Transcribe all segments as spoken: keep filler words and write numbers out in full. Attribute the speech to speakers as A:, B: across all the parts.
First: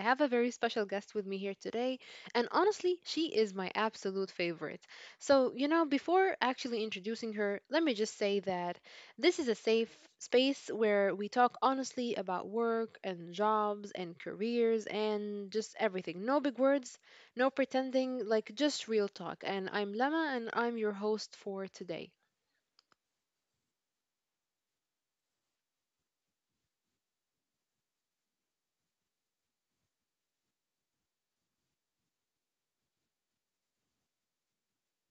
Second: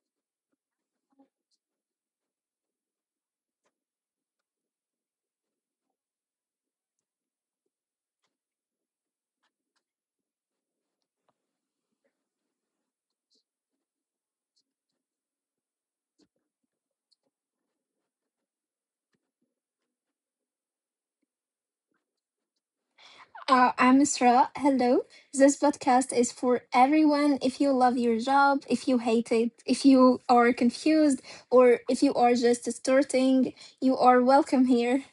A: have a very special guest with me here today. And honestly, she is my absolute favorite. So, you know, before actually introducing her, let me just say that this is a safe space where we talk honestly about work and jobs and careers and just everything. No big words, no pretending, like just real talk. And I'm Lema, and I'm your host for today.
B: Uh, I'm Isra. Hello. This podcast is for everyone. If you love your job, if you hate it, if you are confused, or if you are just starting, you are welcome here.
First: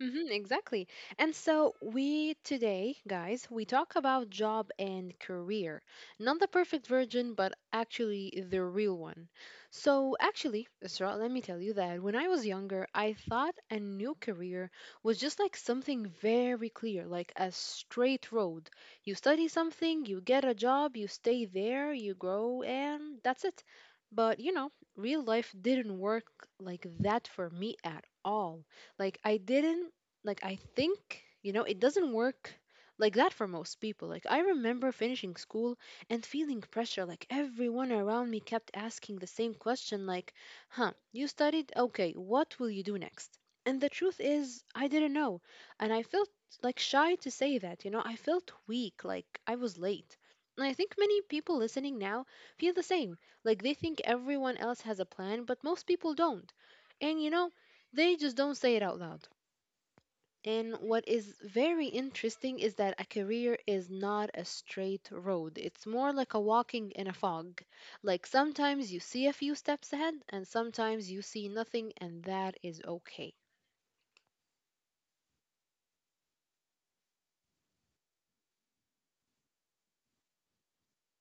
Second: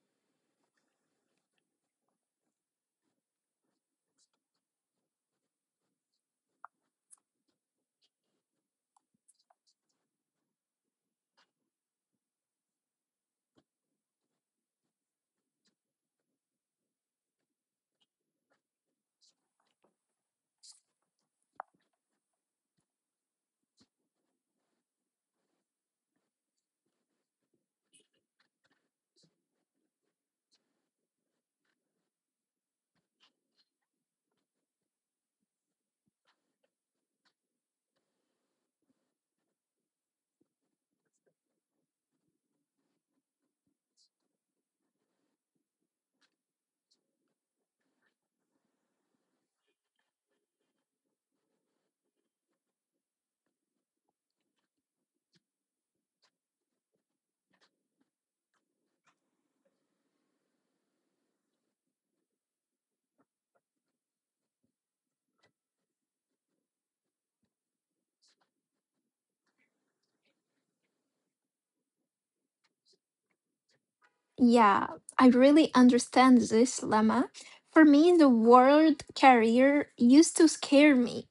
A: Mm-hmm, exactly. And so we today, guys, we talk about job and career. Not the perfect version, but actually the real one. So actually, Isra, let me tell you that when I was younger, I thought a new career was just like something very clear, like a straight road. You study something, you get a job, you stay there, you grow, and that's it. But you know, real life didn't work like that for me at all. Like I didn't, like I think, you know, it doesn't work like that for most people. Like I remember finishing school and feeling pressure like everyone around me kept asking the same question, like, "Huh, you studied? Okay, what will you do next?" And the truth is, I didn't know. And I felt like shy to say that, you know, I felt weak, like I was late. And I think many people listening now feel the same. Like they think everyone else has a plan, but most people don't. And you know, they just don't say it out loud. And what is very interesting is that a career is not a straight road. It's more like a walking in a fog. Like sometimes you see a few steps ahead and sometimes you see nothing, and that is okay.
B: Yeah, I really understand this lemma. For me, the word career used to scare me.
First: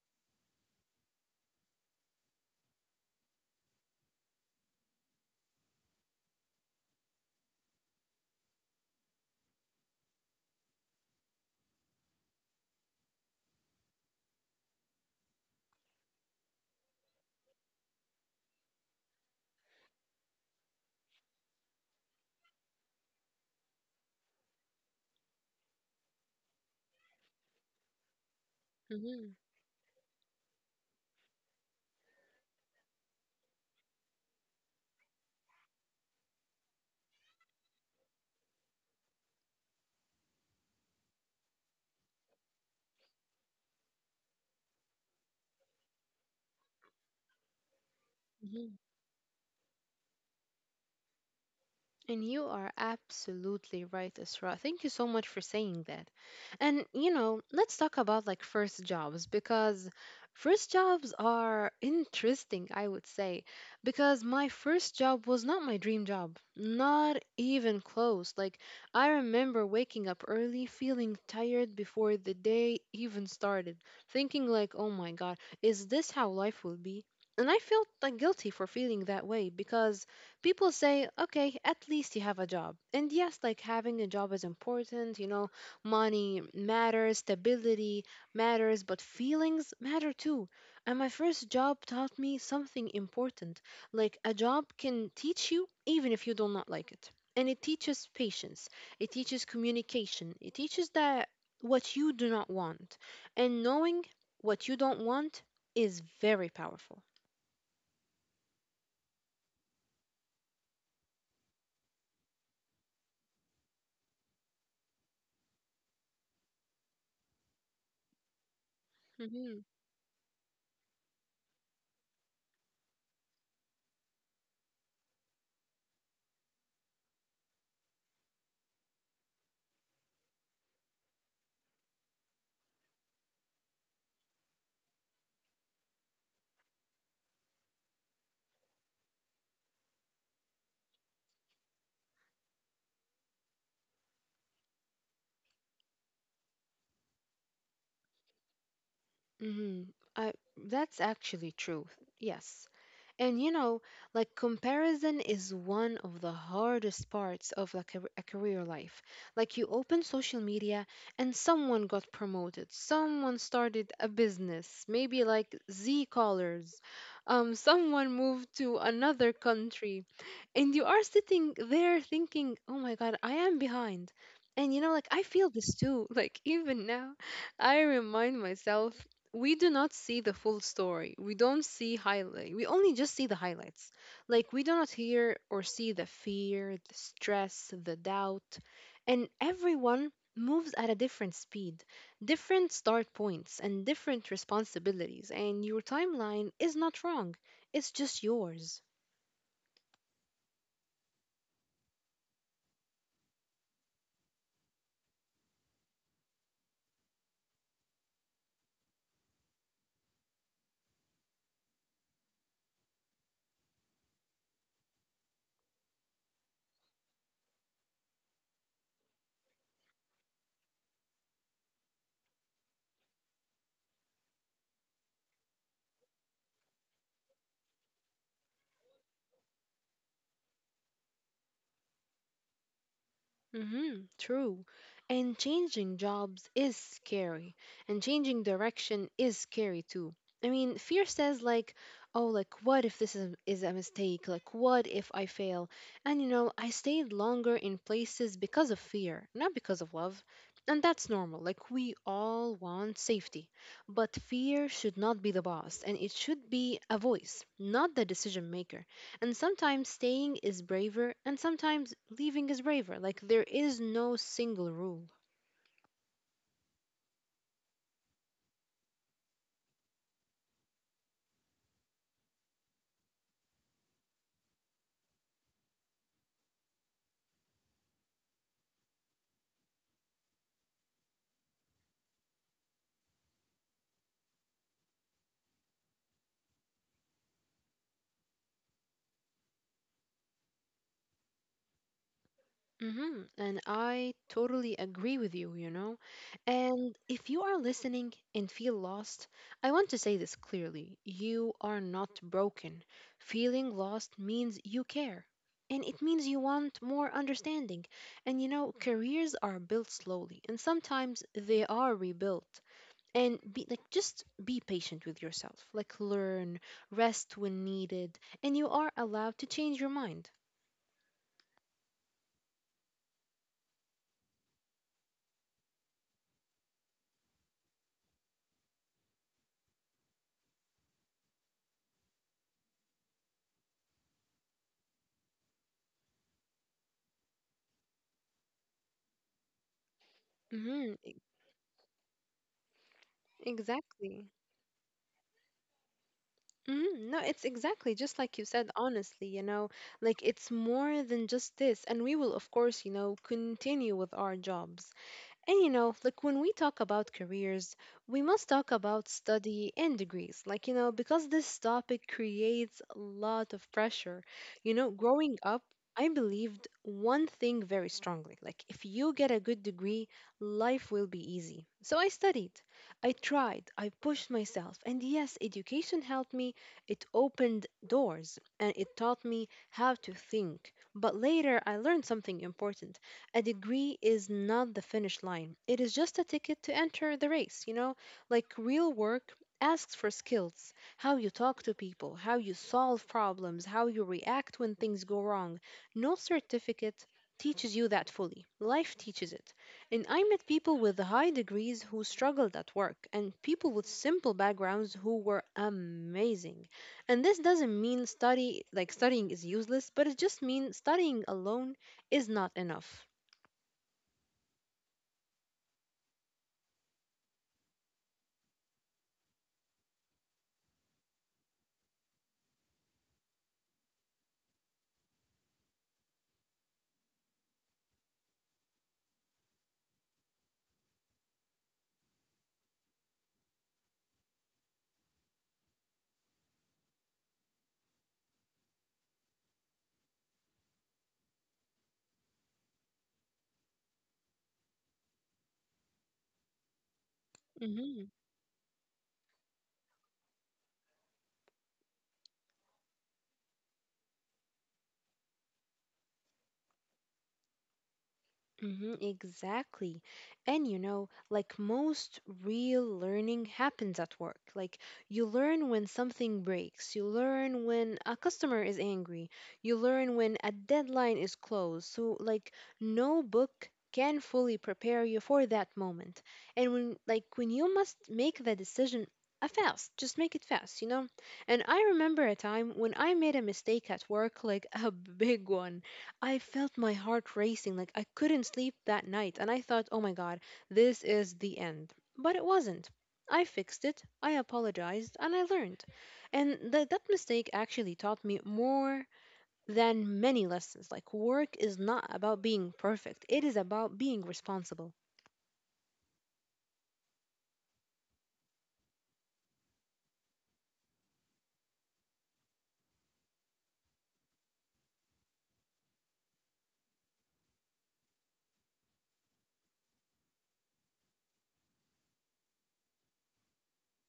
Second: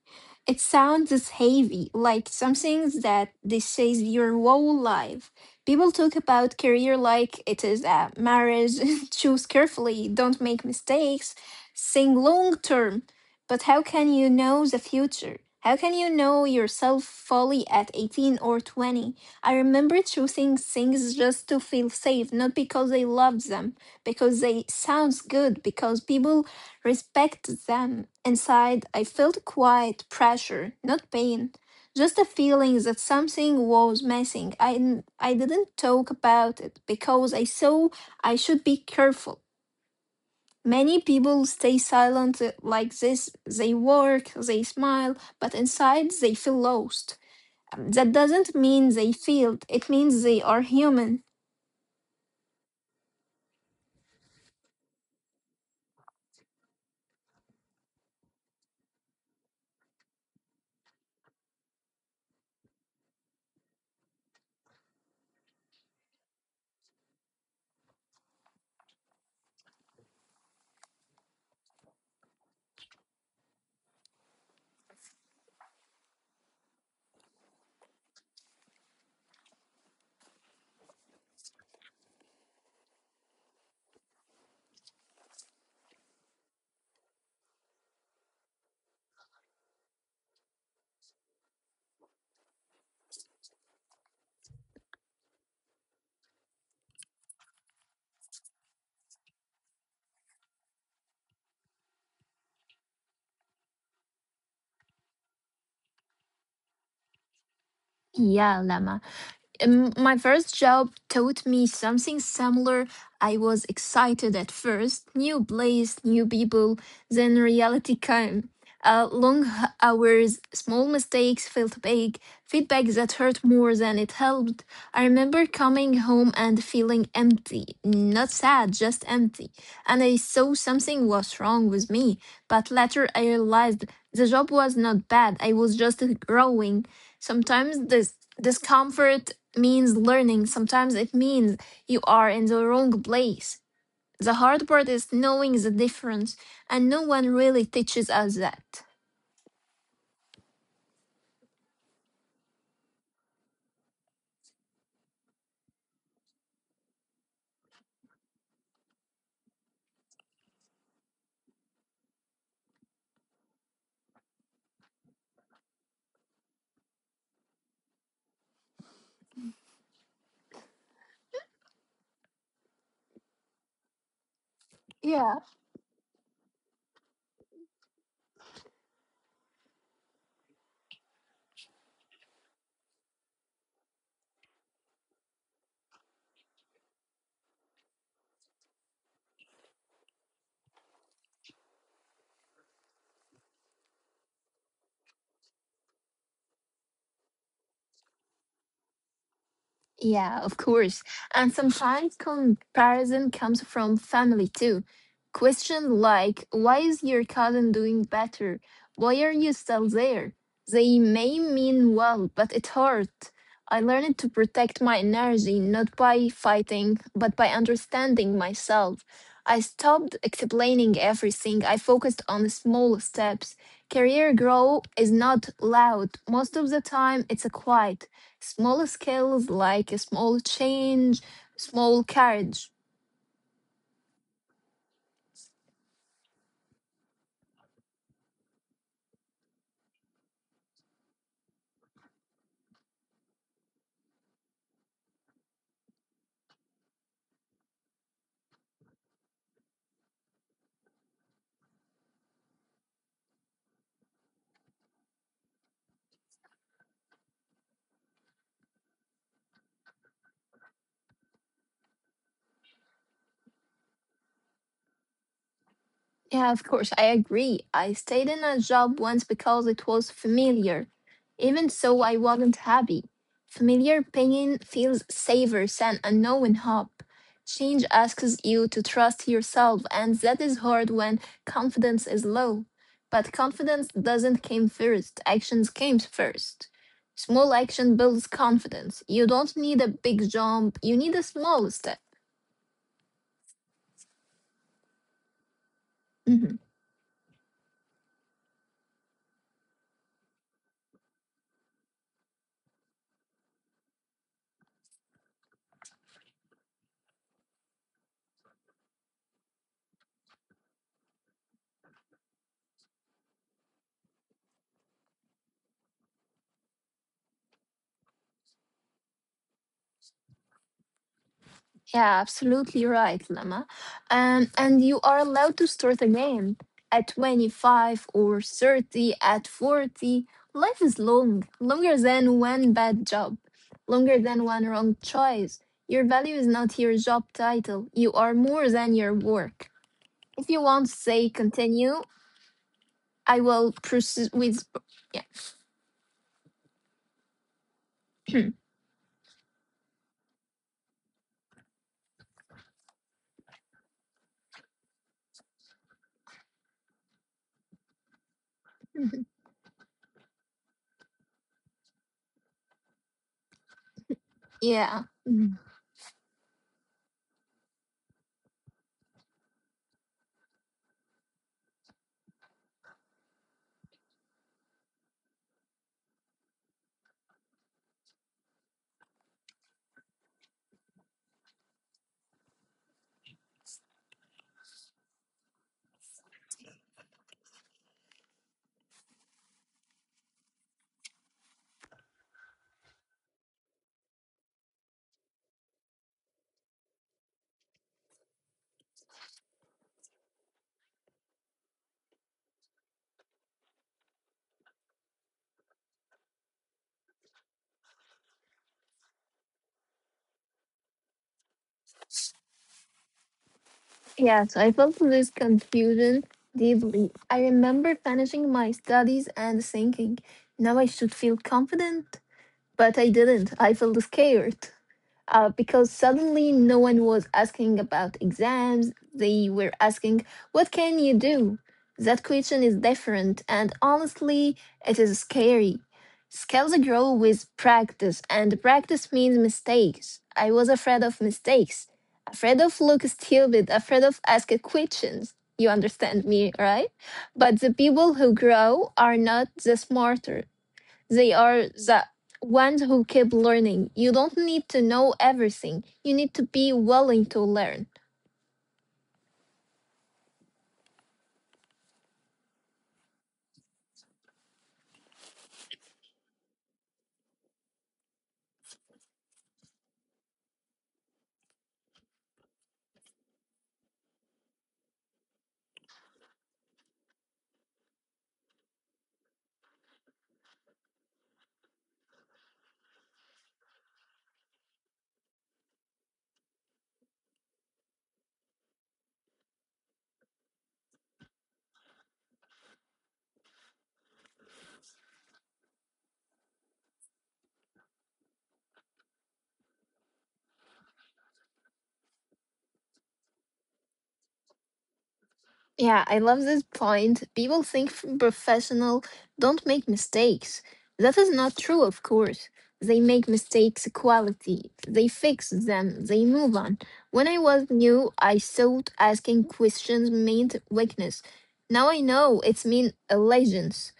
B: It sounds as heavy, like something that this says your whole life. People talk about career like it is a marriage, choose carefully, don't make mistakes, think long term. But how can you know the future? How can you know yourself fully at eighteen or twenty? I remember choosing things just to feel safe, not because I loved them, because they sounds good, because people respect them. Inside, I
A: Hmm.
B: felt quiet pressure, not pain, just a feeling that something was missing. I n- I didn't talk about it because I saw I should be careful. Many people stay silent uh, like this. They work, they smile, but inside they feel lost. That doesn't mean they failed. It means they are human.
A: And you are absolutely right, Isra. Thank you so much for saying that. And you know, let's talk about like first jobs, because first jobs are interesting, I would say, because my first job was not my dream job, not even close. Like I remember waking up early, feeling tired before the day even started, thinking like, "Oh my God, is this how life will be?" And I felt like guilty for feeling that way, because people say, okay, at least you have a job. And yes, like having a job is important, you know, money matters, stability matters, but feelings matter too. And my first job taught me something important. Like a job can teach you even if you do not like it. And it teaches patience, it teaches communication, it teaches that what you do not want. And knowing what you don't want is very powerful.
B: Yeah, Lama. Um, my first job taught me something similar. I was excited at first, new place, new people. Then reality came. Uh, long
A: Mhm.
B: h- hours, small mistakes felt big, feedback that hurt more than it helped. I remember coming home and feeling empty, not sad, just empty. And I saw something was wrong with me. But later I realized the job was not bad, I was just growing. Sometimes this discomfort means learning. Sometimes it means you are in the wrong place. The hard part is knowing the difference, and no one really teaches us that.
A: Mm-hmm. I, that's actually true. Yes. And you know, like comparison is one of the hardest parts of like a, a career life. Like you open social media and someone got promoted, someone started a business, maybe like Z callers, um, someone moved to another country, and you are sitting there thinking, "Oh my God, I am behind." And you know, like I
B: Yeah.
A: feel this too. Like even now, I remind myself we do not see the full story. We don't see highlight. We only just see the highlights. Like we do not hear or see the fear, the stress, the doubt, and everyone moves at a different speed, different start points, and different responsibilities. And your timeline is not wrong. It's just yours.
B: Yeah, of course. And sometimes comparison comes from family too. Question like, why is your cousin doing better? Why are you still there? They may mean well, but it hurt. I learned to protect my energy not by fighting, but by understanding myself. I stopped explaining everything. I focused on the small steps. Career growth is not loud. Most of the time, it's a quiet. Small skills like a small change, small courage.
A: Mm-hmm, true. And changing jobs is scary, and changing direction is scary too. I mean, fear says like, oh, like what if this is, is a mistake? Like what if I fail? And you know, I stayed longer in places because of fear, not because of love. And that's normal. Like we all want safety, but fear should not be the boss, and it should be a voice, not the decision maker. And sometimes staying is braver, and sometimes leaving is braver. Like there is no single rule.
B: Yeah, of course, I agree. I stayed in a job once because it was familiar. Even so, I wasn't happy. Familiar pain feels safer than unknown hope. Change asks you to trust yourself, and that is hard when confidence is low. But confidence doesn't come first, actions came first. Small action builds confidence. You don't need a big jump, you need a small step.
A: Mm hmm And I totally agree with you, you know?
B: Mm-hmm.
A: And if you are listening and feel lost, I want to say this clearly. You are not broken. Feeling lost means you care. And it means you want more understanding. And you know, careers are built slowly, and sometimes they are rebuilt. And be, like, just be patient with yourself, like, learn, rest when needed, and you are allowed to change your mind.
B: Yeah, absolutely right, Lama. Um, and you are allowed to start again at twenty-five or thirty, at forty. Life is long, longer than one bad job, longer than one wrong choice. Your value is not your job title. You are more than your work. If you
A: Mm-hmm,
B: want to say continue, I will
A: exactly.
B: proceed with.
A: Hmm, no, it's exactly just like you
B: Yeah.
A: said, honestly, you know? Like it's more than just this, and we will, of course, you know continue with our jobs. And you know, like when we talk about careers, we must talk about study and degrees. Like, you know, because this topic creates a lot of pressure. You know,
B: Yeah.
A: growing up,
B: Mm-hmm.
A: I believed one thing very strongly. Like, if you get a good degree, life will be easy. So I studied, I tried, I pushed myself. And yes, education helped me. It opened doors and it taught me how to think. But later, I learned something important: a degree is not the finish line. It is just a ticket to enter the race, you know? Like real work asks for skills: how you talk to people, how you solve problems, how you react when things go wrong. No certificate teaches you that fully. Life teaches it. And I met people with high degrees who struggled at work, and people with simple backgrounds who were amazing. And this doesn't mean study, like studying is useless, but it just means studying alone is not enough.
B: Yes, I felt this confusion deeply. I remember finishing my studies and thinking, now I should feel confident. But I didn't. I felt scared uh, because suddenly no one was asking about exams. They were asking, what can you do? That question is different, and honestly, it is scary. Skills grow with practice, and practice means mistakes. I was afraid of mistakes, afraid of look stupid, afraid of ask questions. You understand me, right? But the
A: Mm-hmm.
B: people who grow are not the smarter. They are the ones who keep learning. You don't need to know everything. You need to be willing to learn.
A: Mm-hmm, exactly. And you know, like most real learning happens at work. Like you learn when something breaks, you learn when a customer is angry, you learn when a deadline is closed. So like no book can fully prepare you for that moment. And when, like, when you must make the decision a fast, just make it fast, you know? And I remember a time when I made a mistake at work, like a big one. I felt my heart racing, like I couldn't sleep that night, and I thought, oh my God, this is the end. But it wasn't. I fixed it, I apologized, and I learned. And th- that mistake actually taught me more than many lessons. Like, work is not about being perfect, it is about being responsible.
B: Yeah, I love this point. People think f- professional don't make mistakes. That is not true, of course. They make mistakes quality. They fix them. They move on. When I was new, I thought asking questions meant weakness. Now I know it's mean allegiance.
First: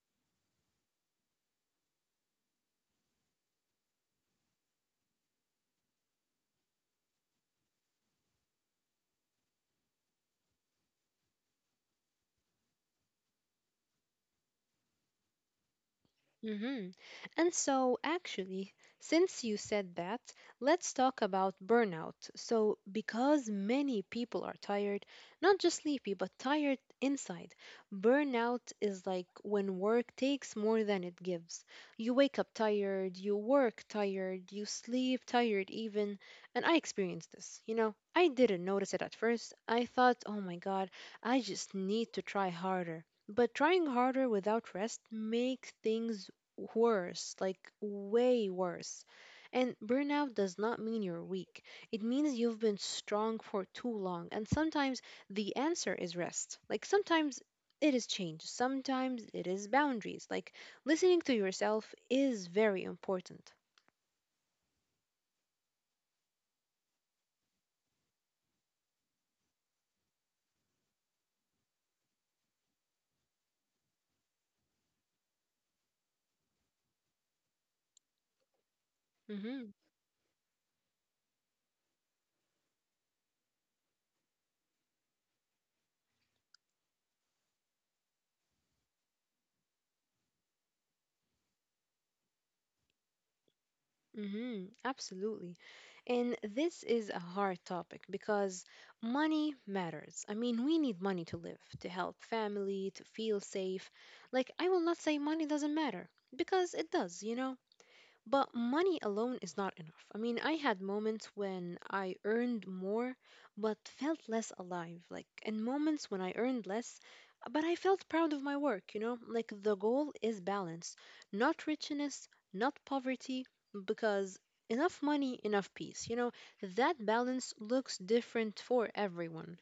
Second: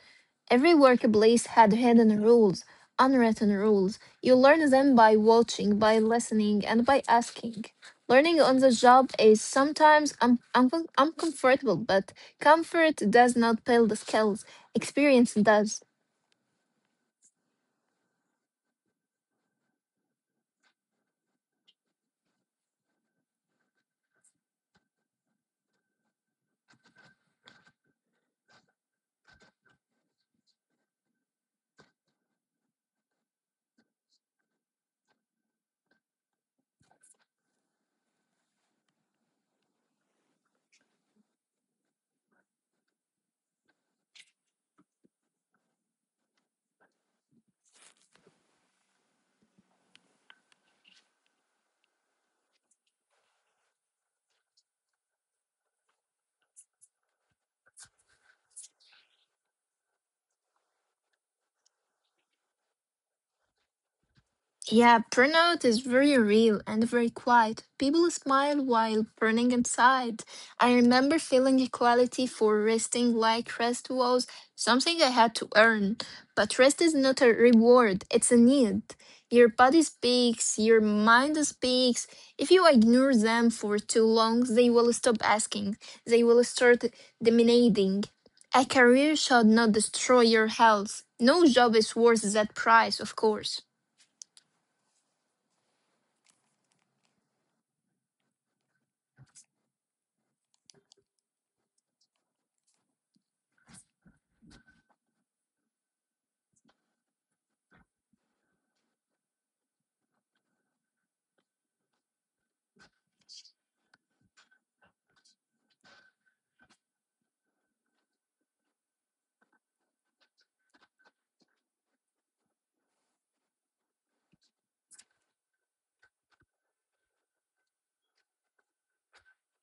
B: Every workplace had hidden rules, unwritten rules. You learn them by watching, by listening, and by asking. Learning on the job is sometimes un- un- uncomfortable, but comfort does not build skills, experience does.
A: Mm-hmm. And so, actually, since you said that, let's talk about burnout. So, because many people are tired, not just sleepy, but tired inside, burnout is like when work takes more than it gives. You wake up tired, you work tired, you sleep tired, even. And I experienced this. You know, I didn't notice it at first. I thought, oh my God, I just need to try harder. But trying harder without rest makes things worse, like way worse. And burnout does not mean you're weak. It means you've been strong for too long. And sometimes the answer is rest. Like sometimes it is change. Sometimes it is boundaries. Like listening to yourself is very important.
B: Yeah, burnout is very real and very quiet. People smile while burning inside. I remember feeling equality for resting like rest was something I had to earn. But rest is not a reward, it's a need. Your
A: Mhm.
B: body speaks, your mind speaks. If you ignore them for too long, they will stop asking. They will start demanding. A career should not destroy your health. No job is worth that price, of course.
A: Mm-hmm, absolutely. And this is a hard topic because money matters. I mean, we need money to live, to help family, to feel safe. Like, I will not say money doesn't matter because it does, you know? But money alone is not enough. I mean, I had moments when I earned more but felt less alive, like, and moments when I earned less but I felt proud of my work, you know? Like, the goal is balance, not richness, not poverty, because enough money, enough peace, you know? That balance looks different for everyone.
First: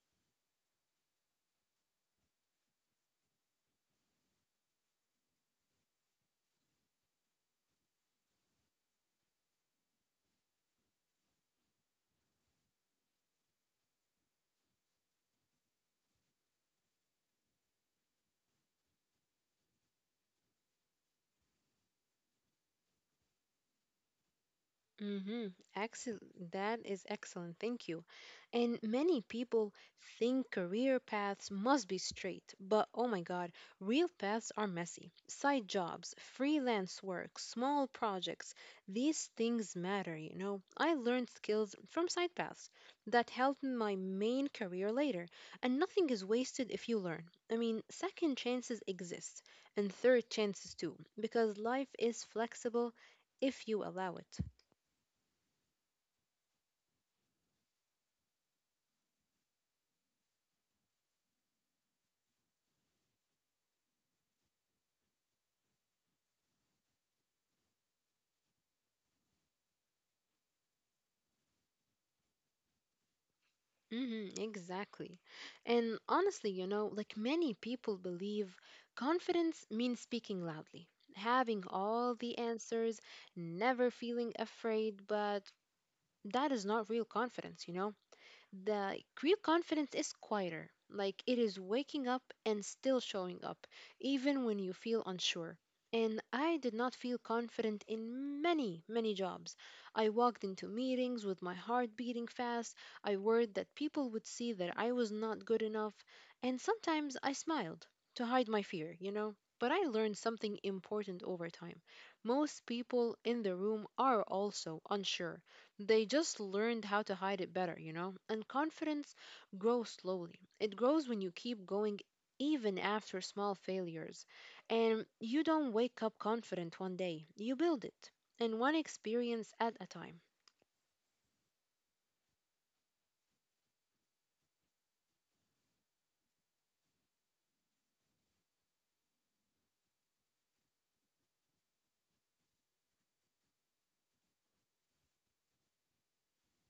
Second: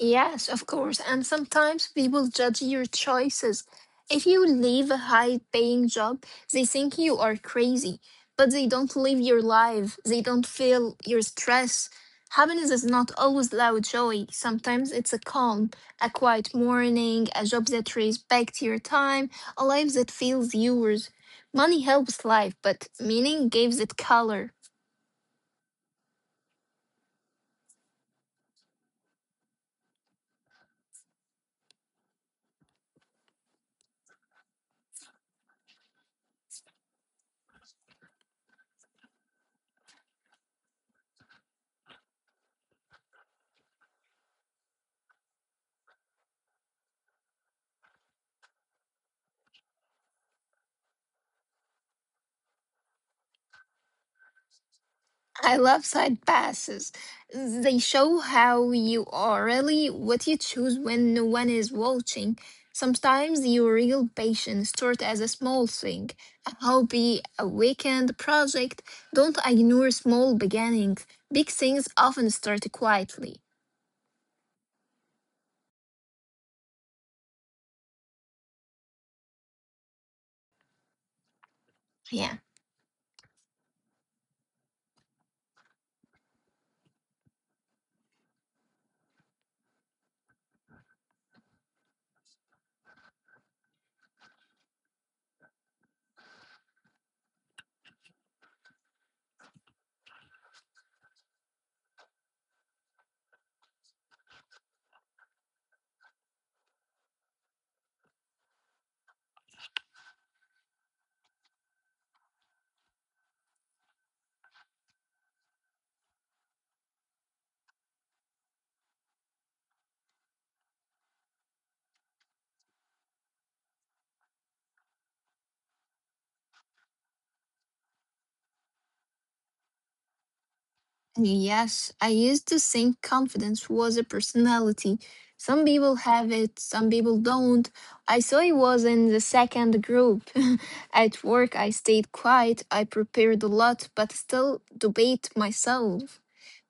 B: Yes, of course. And sometimes people judge your choices. If you leave a high paying job, they think you are crazy, but they don't live your life. They don't feel your stress. Happiness is not always loud joy. Sometimes it's a calm, a quiet morning, a job that respects your time, a life that feels yours. Money helps life, but meaning gives it color.
A: Mm-hmm. Excellent. That is excellent. Thank you. And many people think career paths must be straight, but oh my God, real paths are messy. Side jobs, freelance work, small projects, these things matter, you know. I learned skills from side paths that helped my main career later, and nothing is wasted if you learn. I mean, second chances exist, and third chances too, because life is flexible if you allow it.
B: I love side passes. They show how you are really what you choose when no one is watching. Sometimes your real passion starts as a small thing, a hobby, a weekend project. Don't ignore small beginnings. Big things often start quietly.
A: Mm-hmm, exactly. And honestly, you know, like many people believe confidence means speaking loudly, having all the
B: Yeah.
A: answers, never feeling afraid, but that is not real confidence, you know? The real confidence is quieter. Like it is waking up and still showing up, even when you feel unsure. And I did not feel confident in many, many jobs. I walked into meetings with my heart beating fast. I worried that people would see that I was not good enough. And sometimes I smiled to hide my fear, you know? But I learned something important over time. Most people in the room are also unsure, they just learned how to hide it better, you know? And confidence grows slowly. It grows when you keep going even after small failures. And you don't wake up confident one day, you build it. And one experience at a time.
B: Yes, I used to think confidence was a personality. Some people have it, some people don't. I saw I was in the second group. At work, I stayed quiet, I prepared a lot, but still debate myself.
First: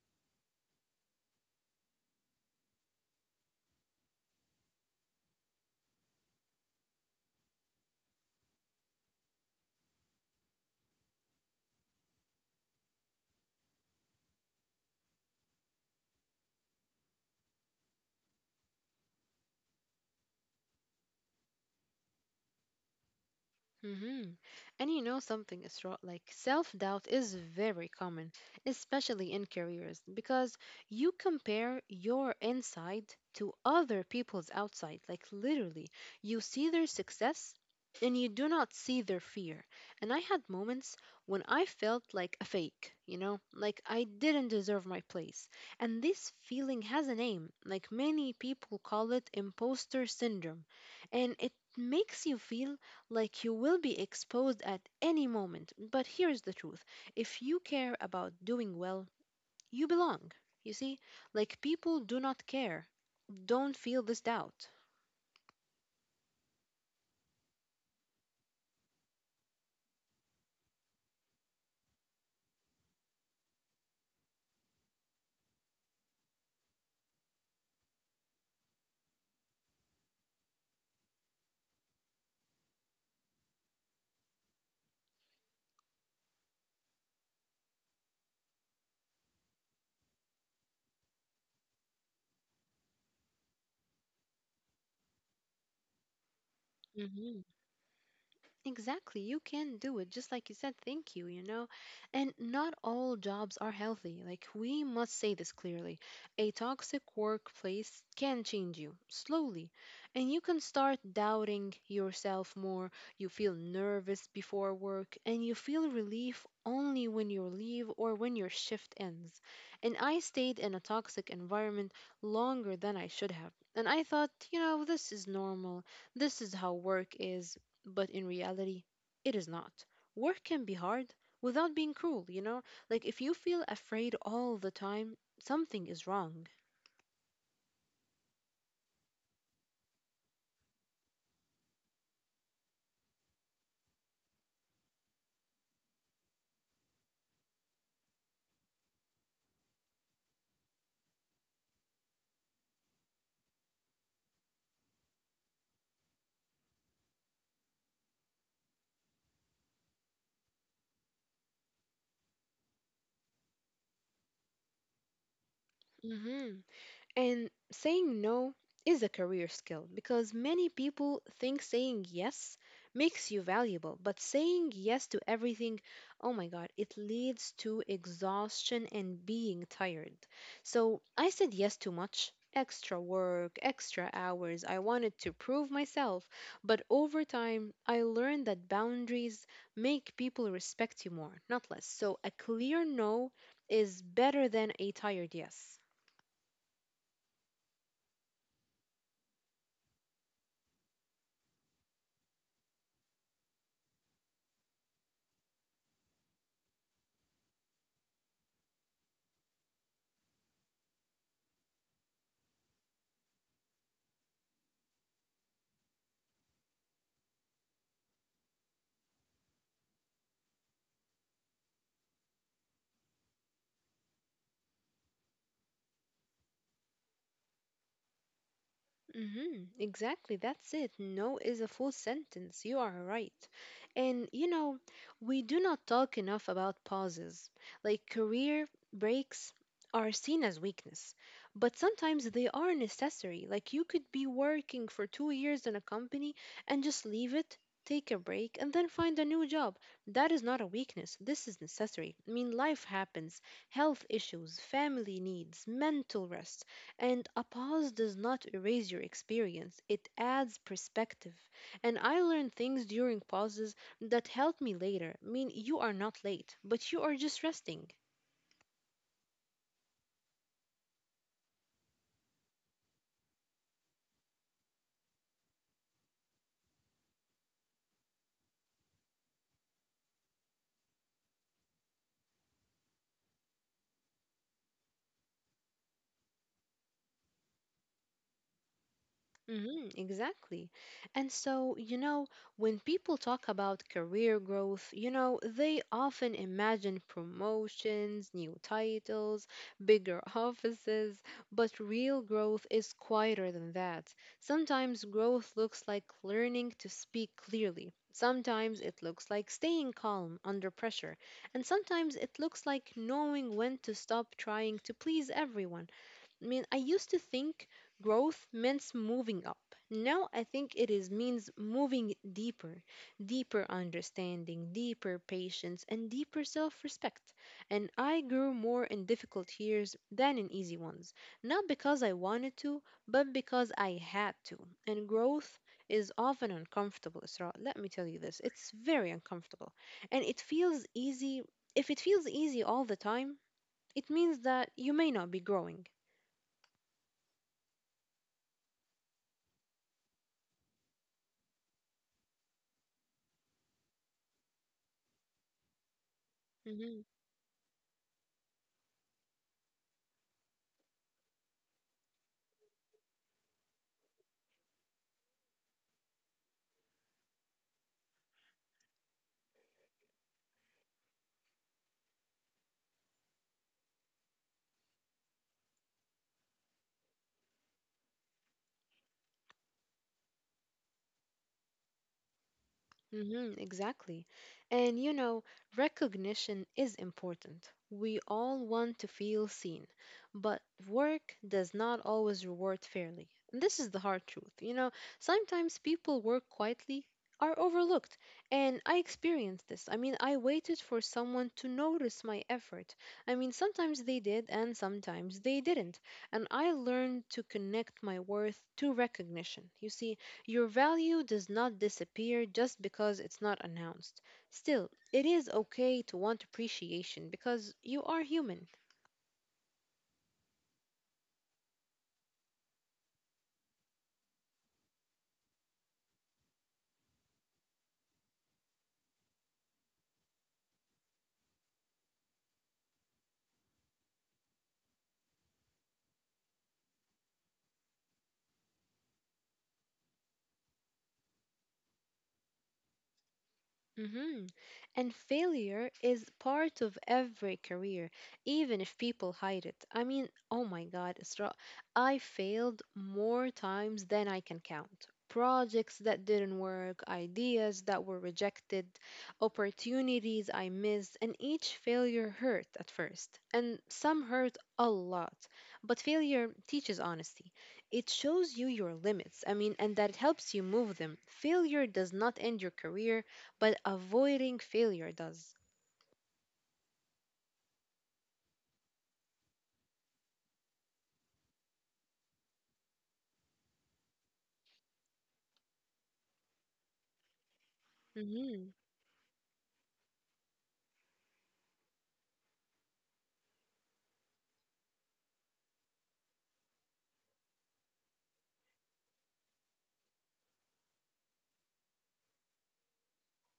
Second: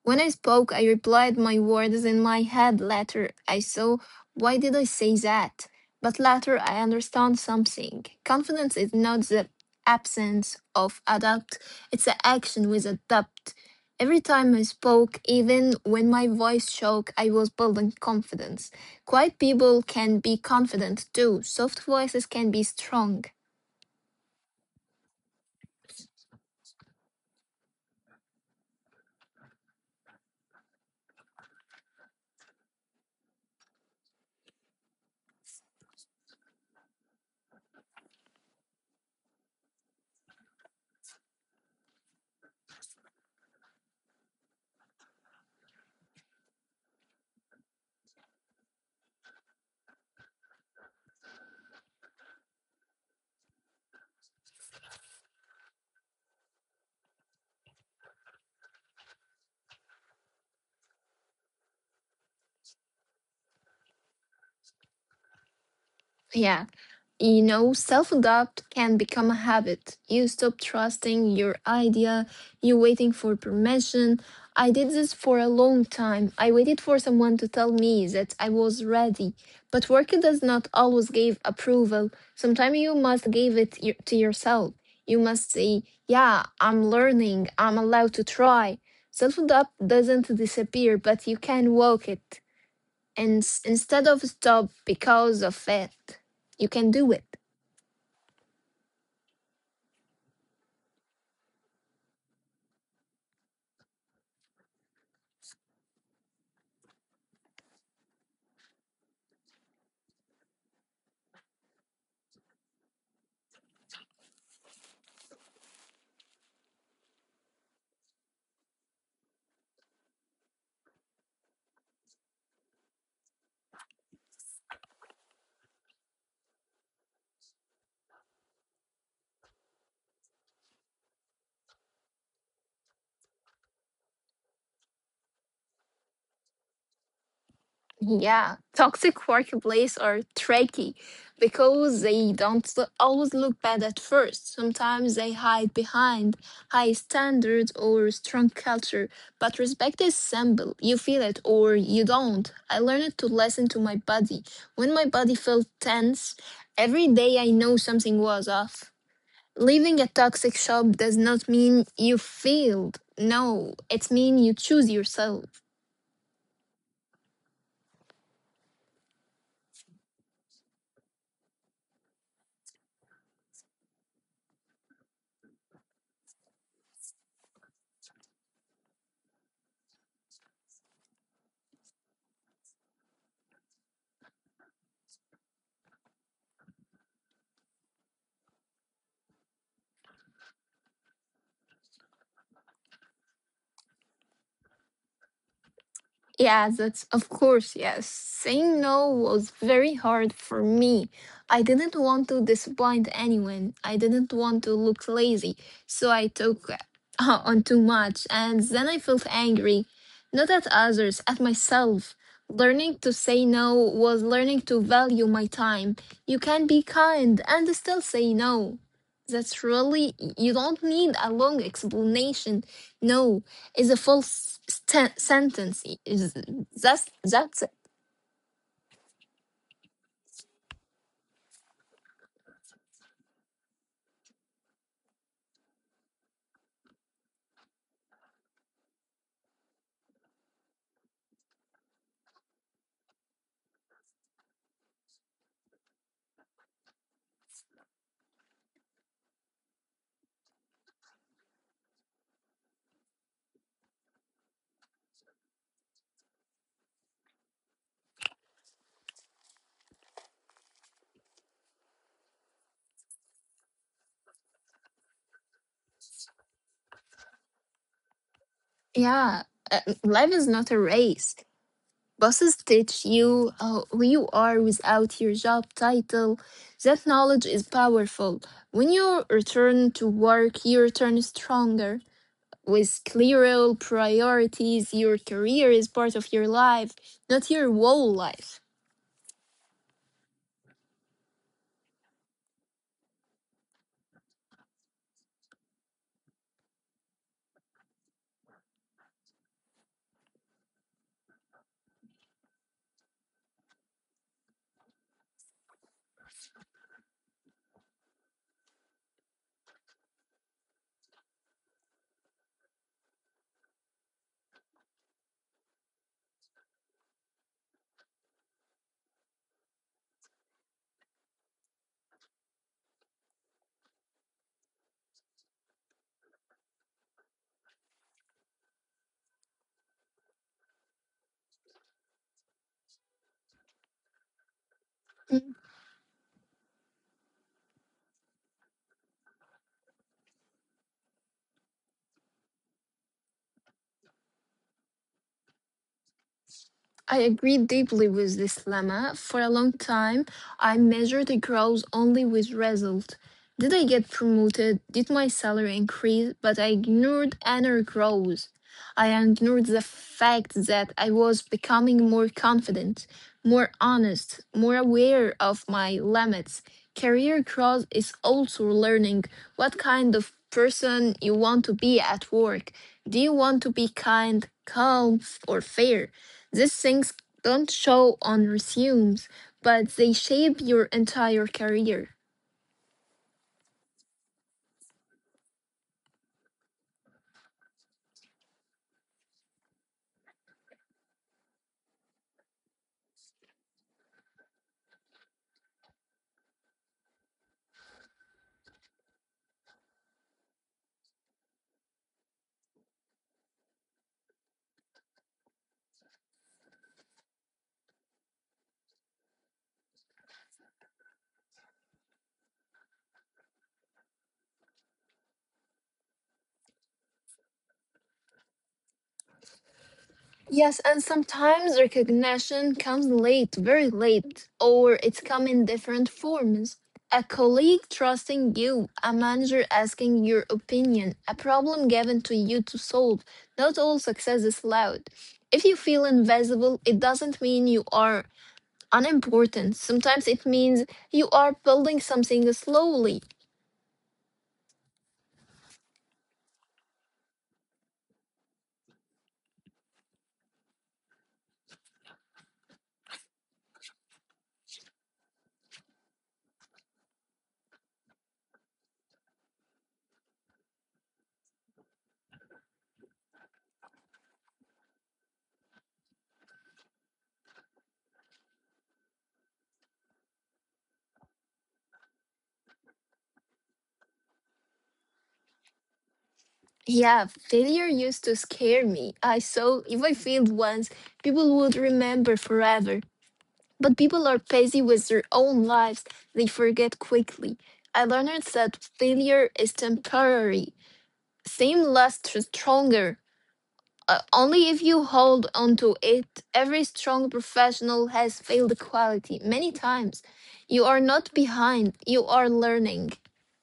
B: When I spoke, I replied my words in my head. Later, I saw why did I say that? But later, I understand something. Confidence is not the absence of adapt, it's the action with adapt. Every time I spoke, even when my voice shook, I was building confidence. Quiet people can be confident too. Soft voices can be strong.
A: hmm And you know something, Isra, like self-doubt is very common, especially in careers, because you compare your inside to other people's outside. Like literally, you see their success and you do not see their fear. And I had moments when I felt like a fake, you know, like I didn't deserve my place. And this feeling has a name, like many people call it imposter syndrome. And it makes you feel like you will be exposed at any moment. But here's the truth: if you care about doing well, you belong. You see, like people do not care. Don't feel this doubt.
B: Yeah. You know, self doubt can become a habit. You stop trusting your idea, you waiting for permission. I did this for a long time. I waited for someone to tell me that I was ready. But work does not always give approval. Sometimes you must give it y- to yourself. You must say, yeah, I'm learning, I'm allowed to try. Self doubt doesn't disappear, but you can walk it. And s- instead of stop because of it, you can do it.
A: Mhm. Exactly. You can do it. Just like you said, thank you, you know? And not all jobs are healthy. Like, we must say this clearly. A toxic workplace can change you slowly, and you can start doubting yourself more. You feel nervous before work, and you feel relief only when you leave or when your shift ends. And I stayed in a toxic environment longer than I should have. And I thought, you know, this is normal. This is how work is, but in reality, it is not. Work can be hard without being cruel, you know? Like, if you feel afraid all the time, something is wrong.
B: Yeah, toxic workplace are tricky because they don't l- always look bad at first. Sometimes they hide behind high standards or strong culture, but respect is simple. You feel it or you don't. I learned to listen to my body. When my body felt tense, every day I know something was off. Leaving a toxic shop does not mean you failed. No, it means you choose yourself.
A: hmm And saying no is a career skill, because many people think saying yes makes you valuable, but saying yes to everything, oh my God, it leads to exhaustion and being tired. So I said yes too much. Extra work, extra hours. I wanted to prove myself. But over time, I learned that boundaries make people respect you more, not less. So a clear no is better than a tired yes.
B: Yeah, that's of course, yes. Saying no was very hard for me. I didn't want to disappoint anyone. I didn't want to look lazy. So I took uh, on too much and then I felt angry. Not at others, at myself. Learning to say no was learning to value my time. You can be kind and still say no. That's really, you don't need a long explanation. No, is a full s- sten- sentence. Is that's that's
A: Hmm exactly, that's it. No is a full sentence. You are right. And you know, we do not talk enough about pauses. Like, career breaks are seen as weakness, but sometimes they are necessary. Like, you could be working for two years in a company and just leave it, take a break, and then find a new job. That is not a weakness. This is necessary. I mean, life happens, health issues, family needs, mental rest. And a pause does not erase your experience, it adds perspective. And I learn things during pauses that help me later. I mean, you are not late, but you are just resting.
B: yeah. Uh, life is not a race. Bosses teach you uh, who you are without your job title. That knowledge is powerful. When you return to work, you return stronger with clearer priorities. Your career is part of your life, not your whole life.
A: Hmm exactly. And so, you know, when people talk about career growth, you know, they often imagine promotions, new titles, bigger offices, but real growth is quieter than that. Sometimes growth looks like learning to speak clearly. Sometimes it looks like staying calm under pressure. And sometimes it looks like knowing when to stop trying to please everyone. I mean, I used to think growth meant moving up. Now I think it is means moving deeper, deeper understanding, deeper patience, and deeper self-respect. And I grew more in difficult years than in easy ones, not because I wanted to, but because I had to. And growth is often uncomfortable, Isra. Let me tell you this, it's very uncomfortable. And it feels easy. If it feels easy all the time, it means that you may not be growing.
B: I agree deeply with this lemma. For a long time, I measured the growth only with result. Did I get promoted? Did my salary increase? But I ignored inner growth. I ignored the fact that I was becoming more confident, more honest, more aware of my limits. Career growth is also learning what kind of person you want to be at work. Do you want to be kind, calm, or fair? These things don't show on resumes, but they shape your entire career.
A: Mm-hmm, exactly. And you know, recognition is important. We all want to feel seen, but work does not always reward fairly. And this is the hard truth. You know, sometimes people work quietly, are overlooked, and I experienced this. I mean, I waited for someone to notice my effort. I mean, sometimes they did, and sometimes they didn't. And I learned to connect my worth to recognition. You see, your value does not disappear just because it's not announced. Still, it is okay to want appreciation because you are human.
B: Yes, and sometimes recognition comes late, very late, or it's come in different forms. A colleague trusting you, a manager asking your opinion, a problem given to you to solve. Not all success is loud. If you feel invisible, it doesn't mean you are unimportant. Sometimes it means you are building something slowly.
A: hmm And failure is part of every career, even if people hide it. I mean, oh my God, Isra, I failed more times than I can count. Projects that didn't work, ideas that were rejected, opportunities I missed, and each failure hurt at first. And some hurt a lot. But failure teaches honesty. It shows you your limits, I mean, and that it helps you move them. Failure does not end your career, but avoiding failure does.
B: Yeah, failure used to scare me. I saw if I failed once, people would remember forever. But people are busy with their own lives, they forget quickly. I learned
A: Mhm.
B: that failure is temporary. Same lasts stronger. Uh, only if you hold on to it, every strong professional has failed quality many times. You are not behind, you are learning.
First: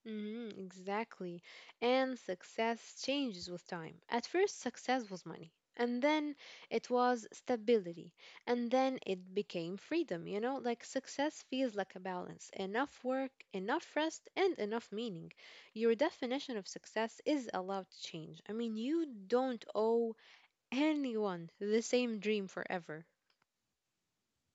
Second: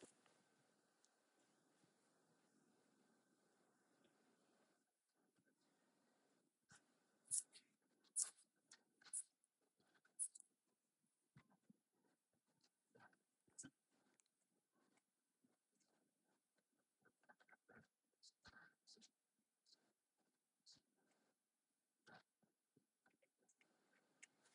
A: Mhm, exactly. And success changes with time. At first, success was money, and then it was stability, and then it became freedom. You know, like success feels like a balance: enough work, enough rest, and enough meaning. Your definition of success is allowed to change. I mean, you don't owe anyone the same dream forever.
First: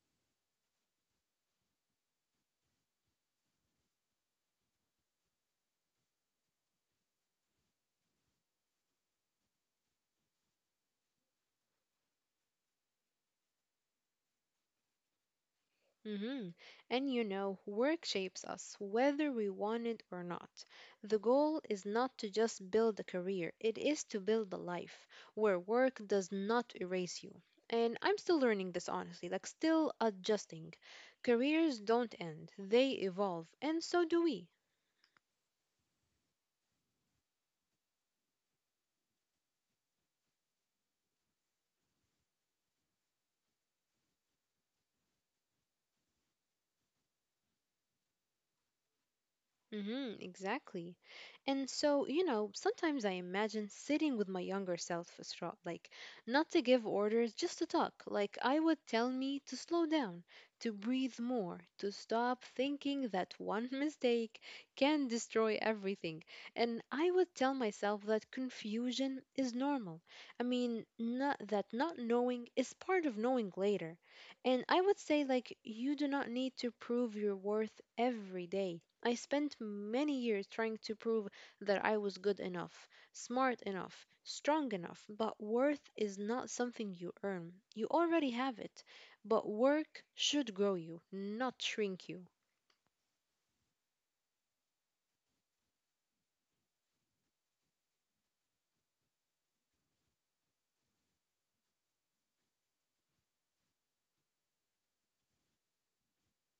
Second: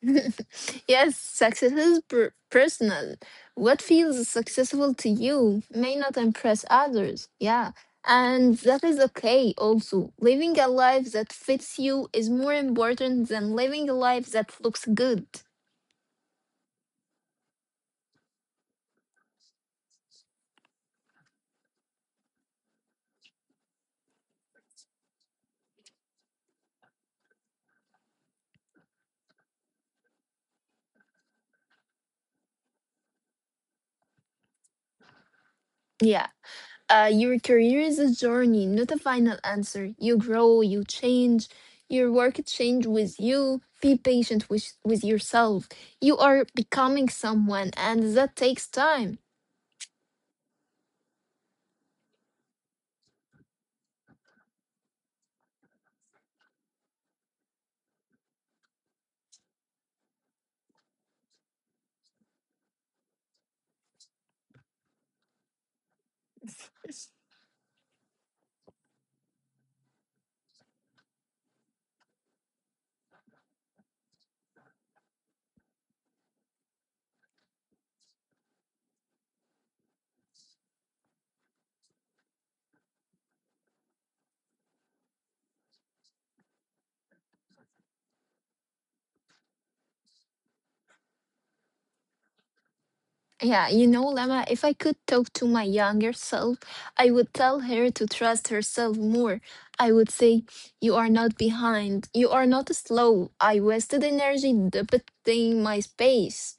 B: Yes, success is per- personal. What feels successful to you may not impress others. Yeah. And that is okay also. Living a life that fits you is more important than living a life that looks good.
A: hmm And you know, work shapes us whether we want it or not. The goal is not to just build a career, it is to build a life where work does not erase you. And I'm still learning this honestly, like still adjusting. Careers don't end, they evolve, and so do we.
B: Yeah. Uh, your career is a journey, not a final answer. You grow, you change, your work change with you. Be patient with, with yourself. You are becoming someone, and that takes time.
A: Mm-hmm, exactly. And so, you know, sometimes I imagine sitting with my younger self, Isra, like not to give orders, just to talk. Like I would tell me to slow down, to breathe more, to stop thinking that one mistake can destroy everything. And I would tell myself that confusion is normal. I mean, not that not knowing is part of knowing later. And I would say, like, you do not need to prove your worth every day. I spent many years trying to prove that I was good enough, smart enough, strong enough, but worth is not something you earn. You already have it, but work should grow you, not shrink you.
B: Yeah, you know, Lama, if I could talk to my younger self, I would tell her to trust herself more. I would say, you are not behind. You are not slow. I wasted energy debating my space.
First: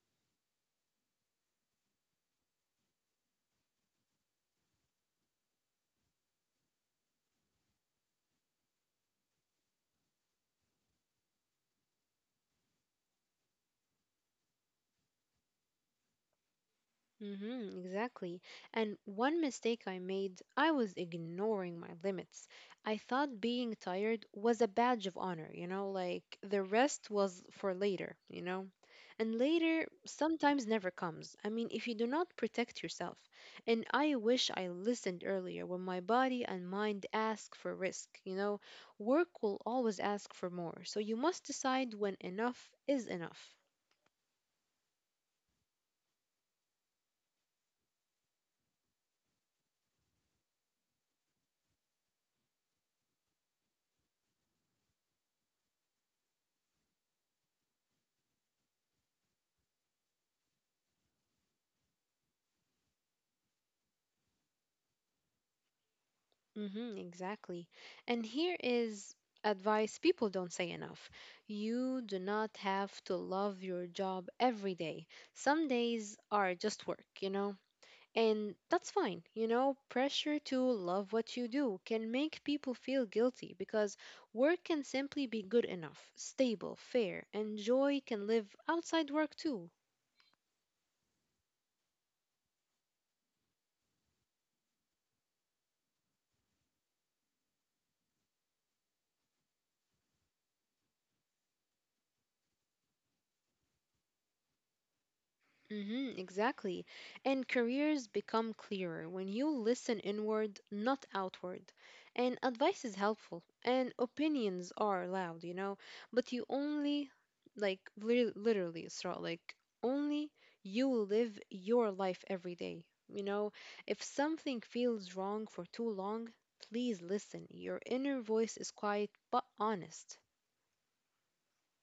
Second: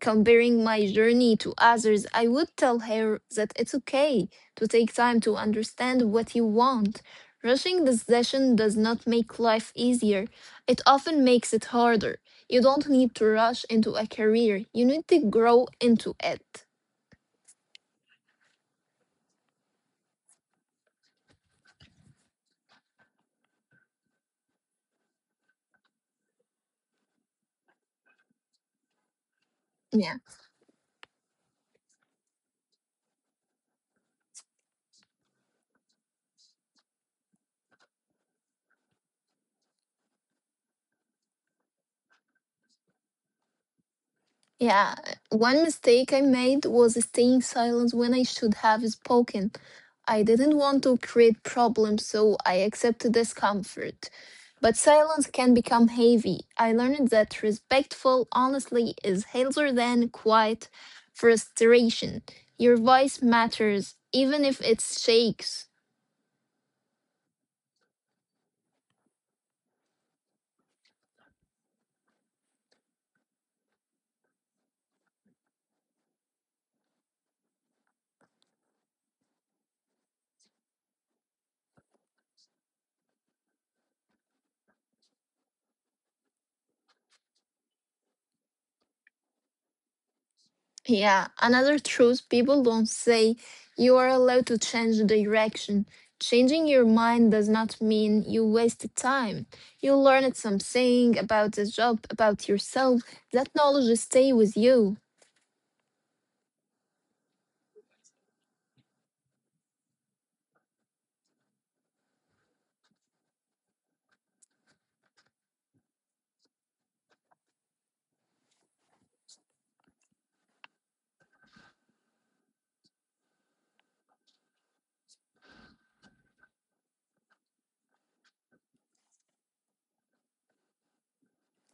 B: Comparing my journey to others, I would tell her that it's okay to take time to understand what you want. Rushing decision does not make life easier. It often makes it harder. You don't need to rush into a career. You need to grow into it.
A: Mm-hmm, exactly. And one mistake I made, I was ignoring my limits. I thought being tired was a badge of honor, you know, like the rest was for later, you know? And later
B: Yeah.
A: sometimes never comes. I mean, if you do not protect yourself. And I wish I listened earlier when my body and mind ask for risk, you know? Work will always ask for more. So you must decide when enough is enough.
B: Yeah, one mistake I made was staying silent when I should have spoken. I didn't want to create problems, so I accepted discomfort. But silence can become heavy. I learned that respectful honestly is healthier than quiet frustration. Your voice matters, even if it shakes.
A: Mm-hmm, exactly. And here is advice people don't say enough. You do not have to love your job every day. Some days are just work, you know? And that's fine. You know, pressure to love what you do can make people feel guilty, because work can simply be good enough, stable, fair, and joy can live outside work too.
B: Yeah, another truth people don't say: you are allowed to change the direction. Changing your mind does not mean you wasted time. You learned something about the job, about yourself. That knowledge stay with you.
A: Mm-hmm, exactly. And careers become clearer when you listen inward, not outward. And advice is helpful, and opinions are loud, you know, but you only, like, li- literally, Isra, like, only you live your life every day. You know, if something feels wrong for too long, please listen. Your inner voice is quiet but honest.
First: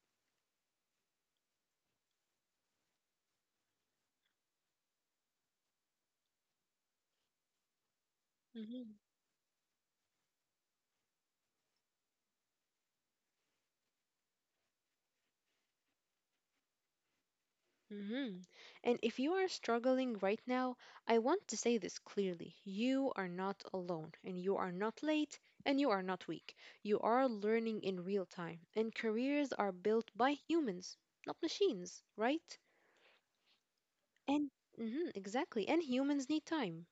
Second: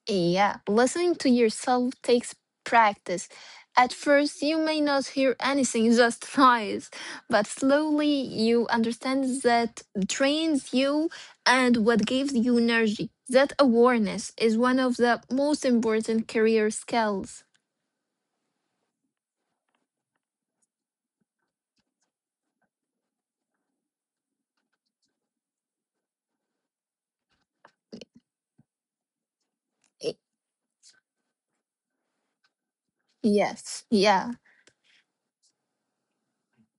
B: Yeah, listening to yourself takes practice. At first, you may not hear anything, just noise, but slowly you understand that trains you and what gives you energy. That awareness is one of the most important career skills.
A: hmm And if you are struggling right now, I want to say this clearly. You are not alone, and you are not late, and you are not weak. You are learning in real time, and careers are built
B: Y-
A: by humans, not machines, right?
B: Yes, yeah.
A: And mhm, exactly. And humans need time.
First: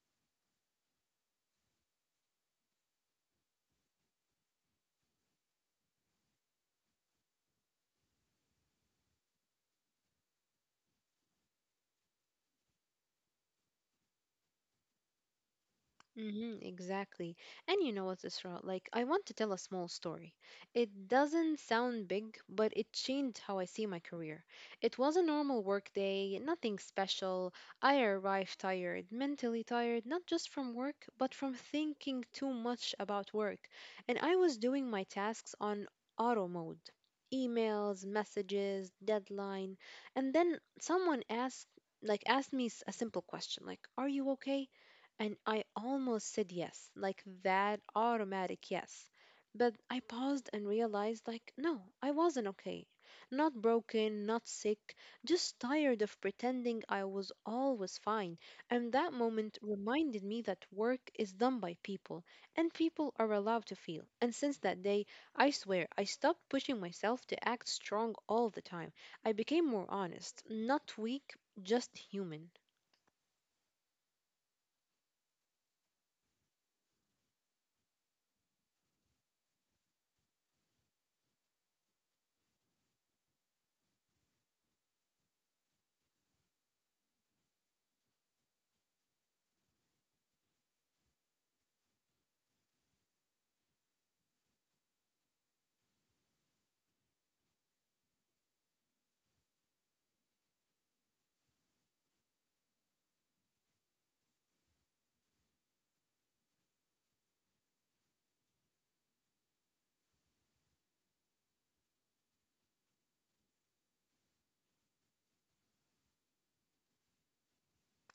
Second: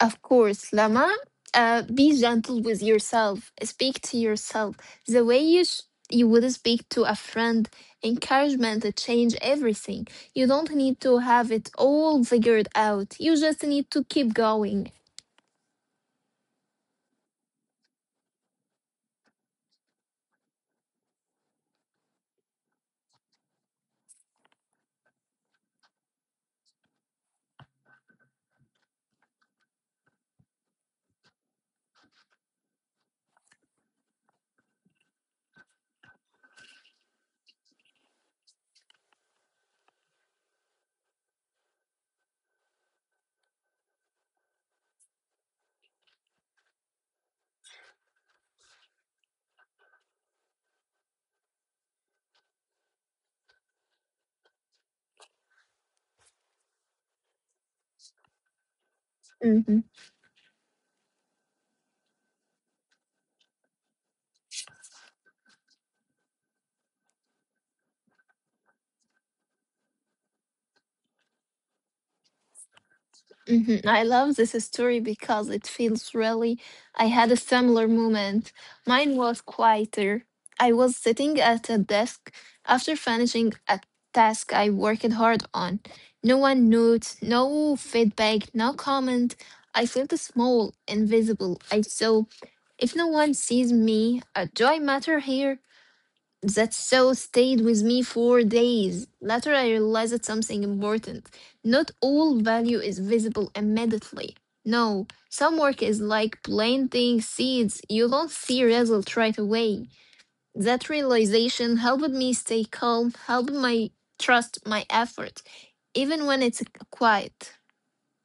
B: Of course, Lama. Uh, be gentle with yourself. Speak to yourself the way you sh- you would speak to a friend. Encouragement to change everything. You don't need to have it all figured out. You just need to keep going.
A: hmm Exactly. And you know what, Isra? Like, I want to tell a small story. It doesn't sound big, but it changed how I see my career. It was a normal work day, nothing special. I arrived tired, mentally tired, not just from work, but from thinking too much about work. And I was doing my tasks on auto mode. Emails, messages, deadline. And then someone asked, like, asked me s- a simple question like, "Are you okay?" And I almost said yes, like that automatic yes. But I paused and realized, like, no, I wasn't okay. Not broken, not sick, just tired of pretending I was always fine. And that moment reminded me that work is done by people, and people are allowed to feel. And since that day, I swear, I stopped pushing myself to act strong all the time. I became more honest, not weak, just human.
B: hmm I love this story because it feels really. I had a similar moment. Mine was quieter. I was sitting at a desk after finishing a task I worked hard on. No one notes, no feedback, no comment. I felt small, invisible. I saw if no one sees me, uh, do I matter here? That so stayed with me for days. Later, I realized that something important. Not all value is visible immediately. No, some work is like planting seeds. You don't see results right away. That realization helped me stay calm, helped my trust my effort, even when it's quiet.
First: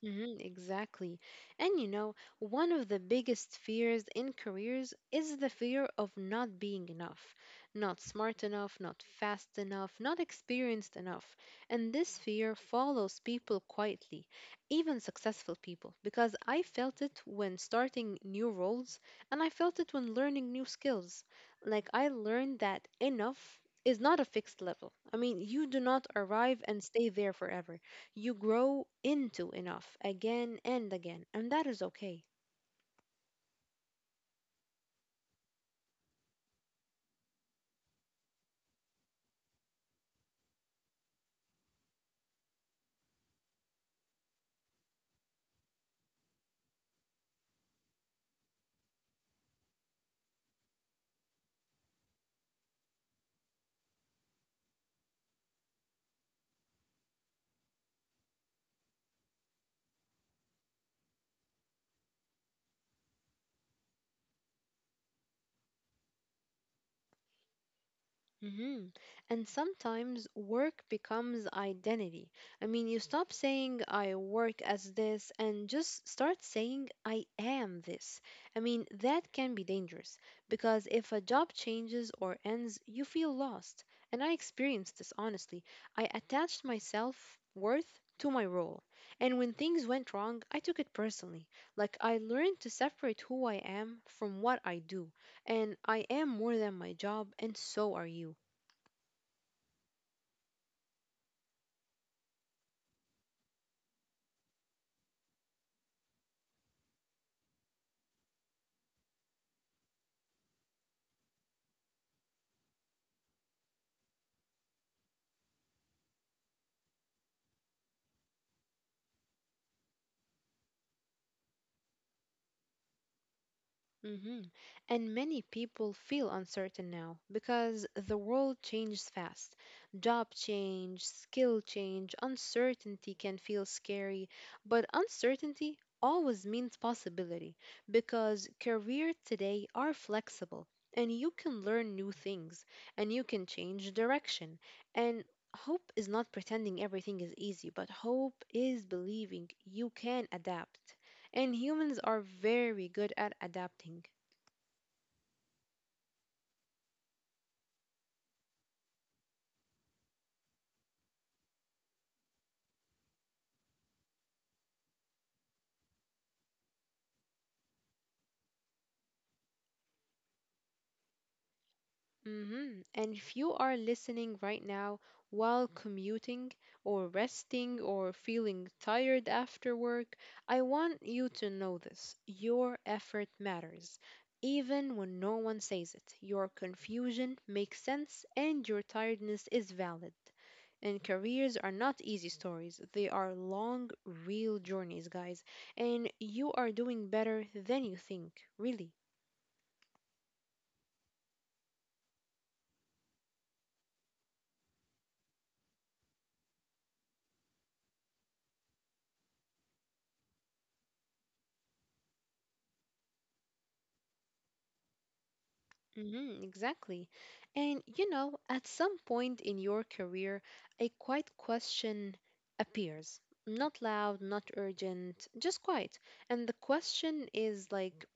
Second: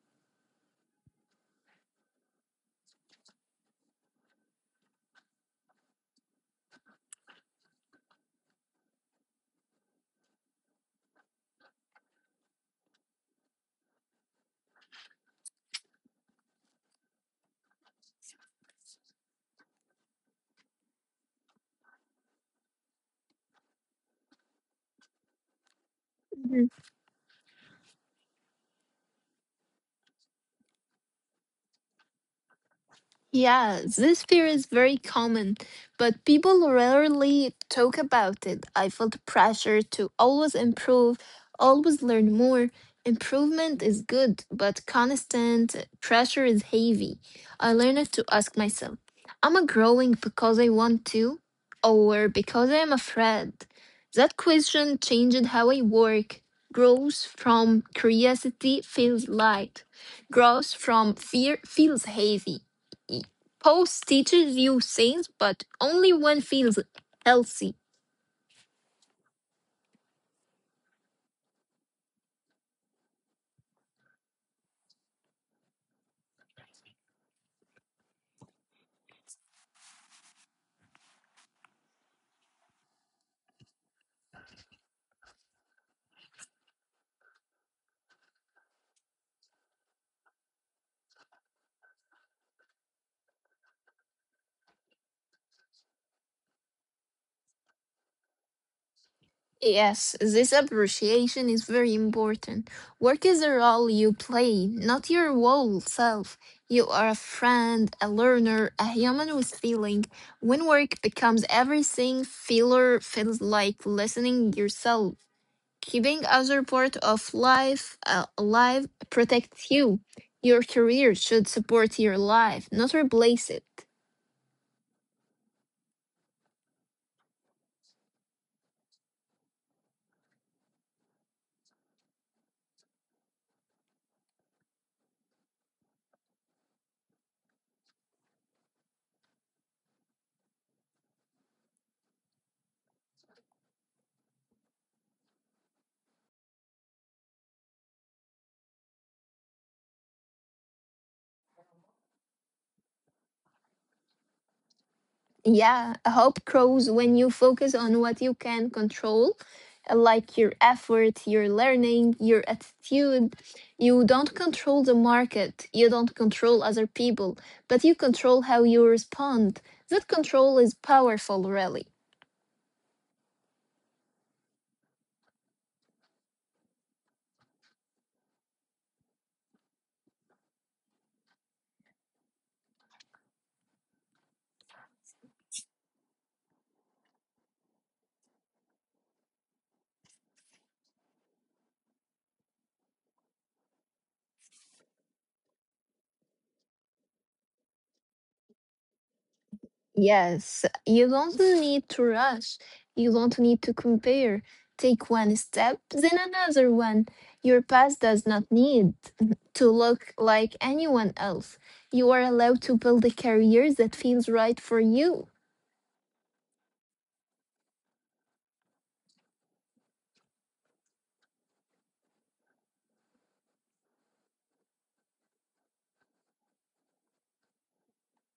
A: Mhm, exactly. And you know, one of the biggest fears in careers is the fear of not being enough, not smart enough, not fast enough, not experienced enough. And this fear follows people quietly, even successful people, because I felt it when starting new roles and I felt it when learning new skills. Like, I learned that enough is not a fixed level. I mean, you do not arrive and stay there forever. You grow into enough again and again, and that is okay.
B: Yeah, this fear is very common, but people rarely talk about it. I felt pressure to always improve, always learn more. Improvement is good, but constant pressure is heavy. I learned to ask myself, am I growing because I want to, or because I am afraid? That question changed how I work. Growth from curiosity feels light. Growth from fear feels heavy. Post teaches you things, but only when feels healthy.
A: Mhm. And sometimes work becomes identity. I mean, you stop saying, I work as this, and just start saying, I am this. I mean, that can be dangerous because if a job changes or ends, you feel lost. And I experienced this honestly. I attached my self worth to my role. And when things went wrong, I took it personally. Like, I learned to separate who I am from what I do. And I am more than my job, and so are you.
B: Yes, this appreciation is very important. Work is a role you play, not your whole self. You are a friend, a learner, a human with feeling. When work becomes everything, feeler feels like listening yourself. Keeping other part of life uh, alive protects you. Your career should support your life, not replace it.
A: hmm And many people feel uncertain now because the world changes fast. Job change, skill change, uncertainty can feel scary, but uncertainty always means possibility, because career today are flexible and you can learn new things and you can change direction. And hope is not pretending everything is easy, but hope is believing you can adapt. And humans are very good at adapting.
B: Yeah, hope grows when you focus on what you can control, uh, like your effort, your learning, your attitude. You don't control the market, you don't control other people, but you control how you respond. That control is powerful, really.
A: hmm And if you are listening right now while commuting or resting or feeling tired after work, I want you to know this. Your effort matters. Even when no one says it, your confusion makes sense and your tiredness is valid. And careers are not easy stories, they are long, real journeys, guys. And you are doing better than you think, really.
B: Yes, you don't need to rush. You don't need to compare. Take one step, then another one. Your past does not need to look like anyone else. You are allowed to build a career that feels right for you.
A: Hmm exactly. And you know, at some point in your career, a quiet question appears. Not loud, not urgent, just quiet. And the question is like,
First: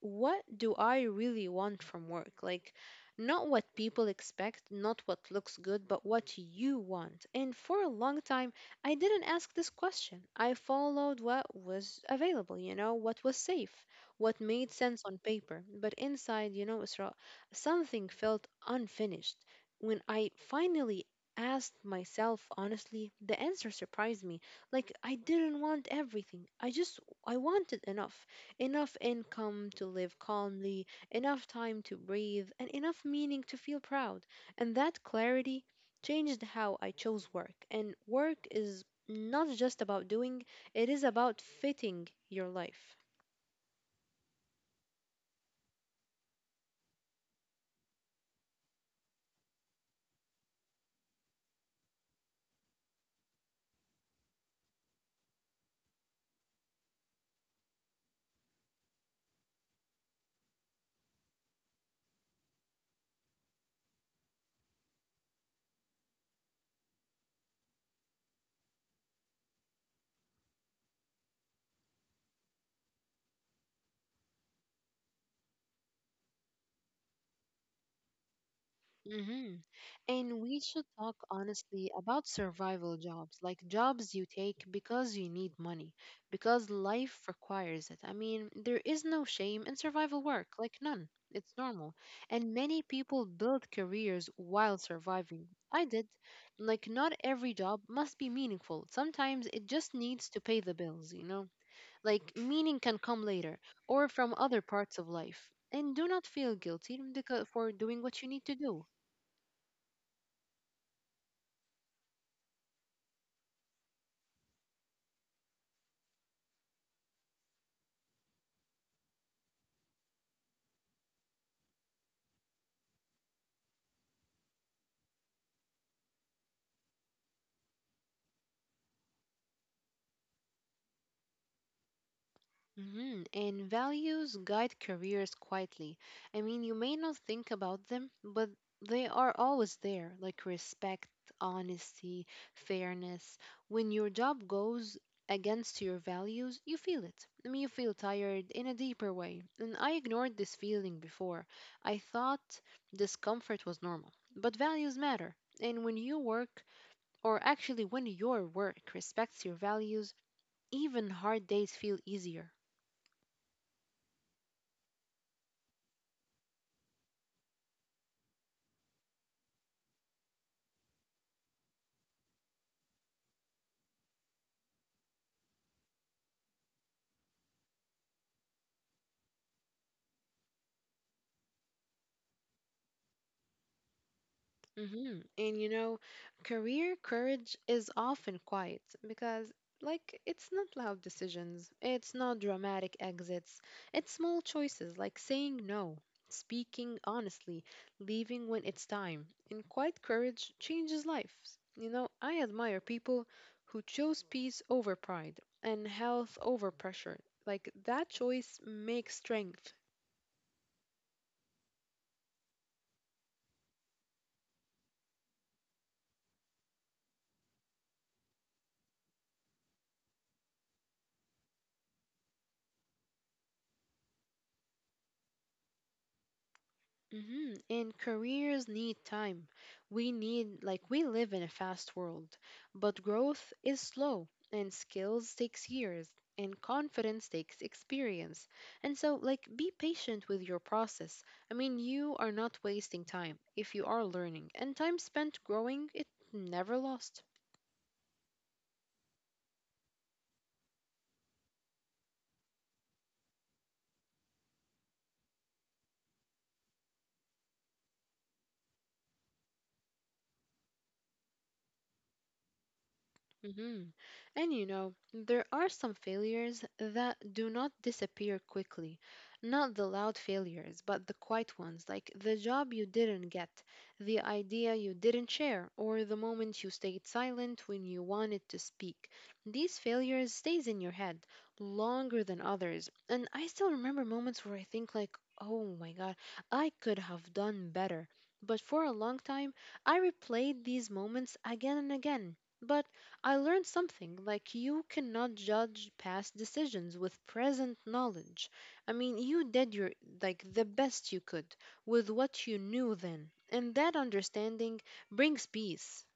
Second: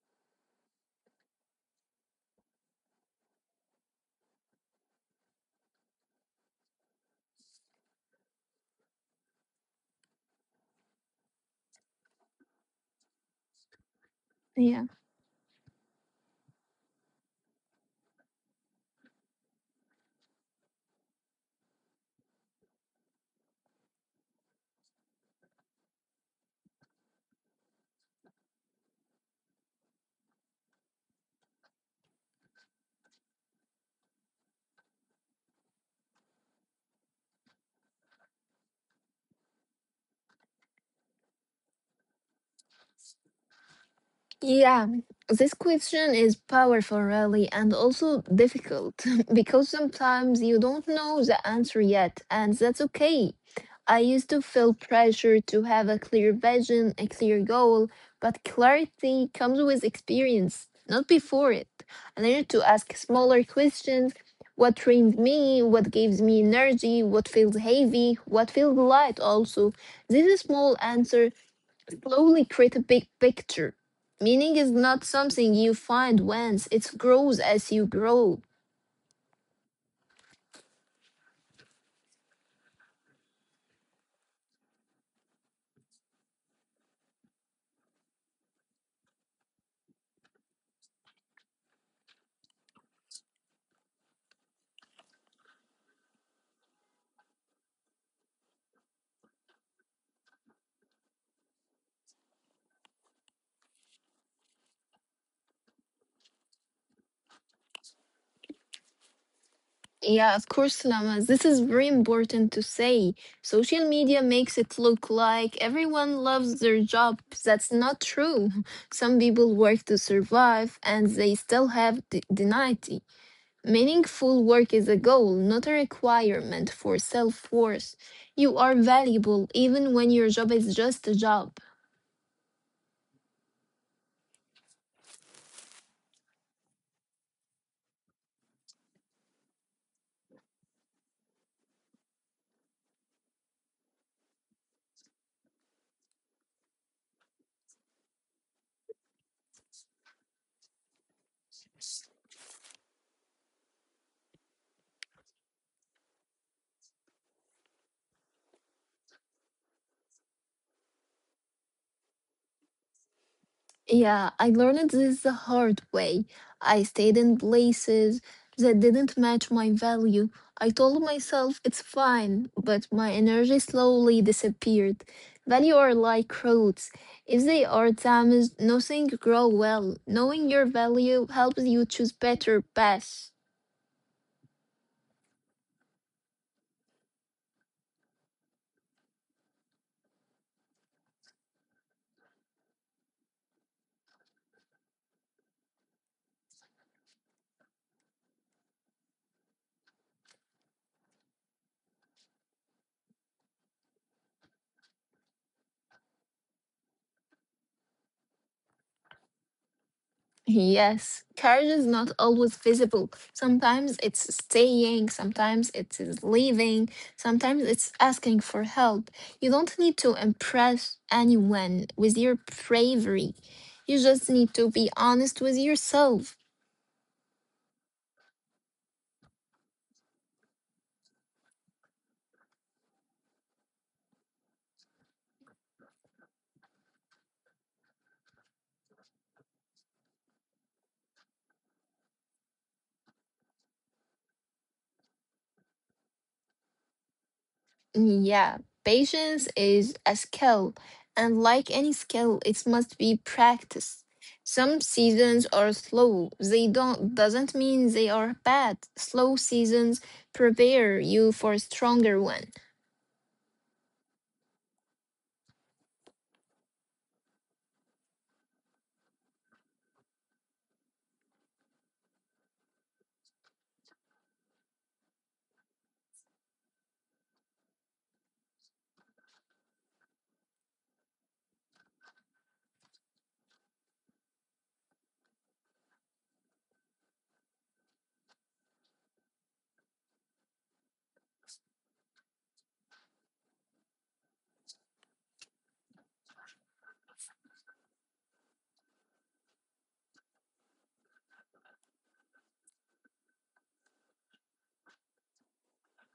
A: what do I really want from work? Like, not what people expect, not what looks good, but what you want. And for a long time, I didn't ask this question. I followed what was available, you know, what was safe, what made
B: Yeah.
A: sense on paper. But inside, you know, Isra, something felt unfinished. When I finally asked myself honestly, the answer surprised me. Like, I didn't want everything, I just, I wanted enough enough income to live calmly, enough time to breathe, and enough meaning to feel proud. And that clarity changed how I chose work. And work is not just about doing, it is about fitting your life.
B: Yeah, this question is powerful, really, and also difficult because sometimes you don't know the answer yet, and that's okay. I used to feel pressure to have a clear vision, a clear goal, but clarity comes with experience, not before it. I learned to ask smaller questions: what trained me, what gives me energy, what feels heavy, what feels light, also. This is small answer slowly create a big picture. Meaning is not something you find once, it grows as you grow.
A: Mhm. And we should talk honestly about survival jobs, like jobs you take because you need money, because life requires it. I mean, there is no shame in survival work, like none. It's normal. And many people build careers while surviving. I did. Like, not every job must be meaningful. Sometimes it just needs to pay the bills, you know? Like, meaning can come later or from other parts of life. And do not feel guilty because, for doing what you need to do.
B: Yeah, of course, Lama. This is very important to say. Social media makes it look like everyone loves their job. That's not true. Some people work to survive and they still have d- deniety. Meaningful work is a goal, not a requirement for self worth. You are valuable even when your job is just a job.
A: Mhm, and values guide careers quietly. I mean, you may not think about them, but they are always there, like respect, honesty, fairness. When your job goes against your values, you feel it. I mean, you feel tired in a deeper way. And I ignored this feeling before. I thought discomfort was normal, but values matter. And when you work, or actually when your work respects your values, even hard days feel easier.
B: Yeah, I learned this the hard way. I stayed in places that didn't match my value. I told myself it's fine, but my energy slowly disappeared. Value are like roots. If they are damaged, nothing grow well. Knowing your value helps you choose better paths.
A: hmm And you know, career courage is often quiet because, like, it's not loud decisions, it's not dramatic exits, it's small choices like saying no, speaking honestly, leaving when it's time. And quiet courage changes lives. You know, I admire people who chose peace over pride and health over pressure. Like, that choice makes strength.
B: Yes, courage is not always visible. Sometimes it's staying, sometimes it is leaving, sometimes it's asking for help. You don't need to impress anyone with your bravery. You just need to be honest with yourself.
A: Mm-hmm. And careers need time. We need, like, we live in a fast world, but growth is slow, and skills takes years, and confidence takes experience. And so, like, be patient with your process. I mean, you are not wasting time if you are learning, and time spent growing, it never lost.
B: Yeah, patience is a skill, and like any skill, it must be practiced. Some seasons are slow. They don't doesn't mean they are bad. Slow seasons prepare you for stronger ones.
A: hmm And you know, there are some failures that do not disappear quickly. Not the loud failures, but the quiet ones, like the job you didn't get, the idea you didn't share, or the moment you stayed silent when you wanted to speak. These failures stays in your head longer than others. And I still remember moments where I think like, "Oh my god, I could have done better." But for a long time, I replayed these moments again and again. But I learned something like you cannot judge past decisions with present knowledge. I mean, you did your like the best you could with what you knew then, and that understanding brings peace.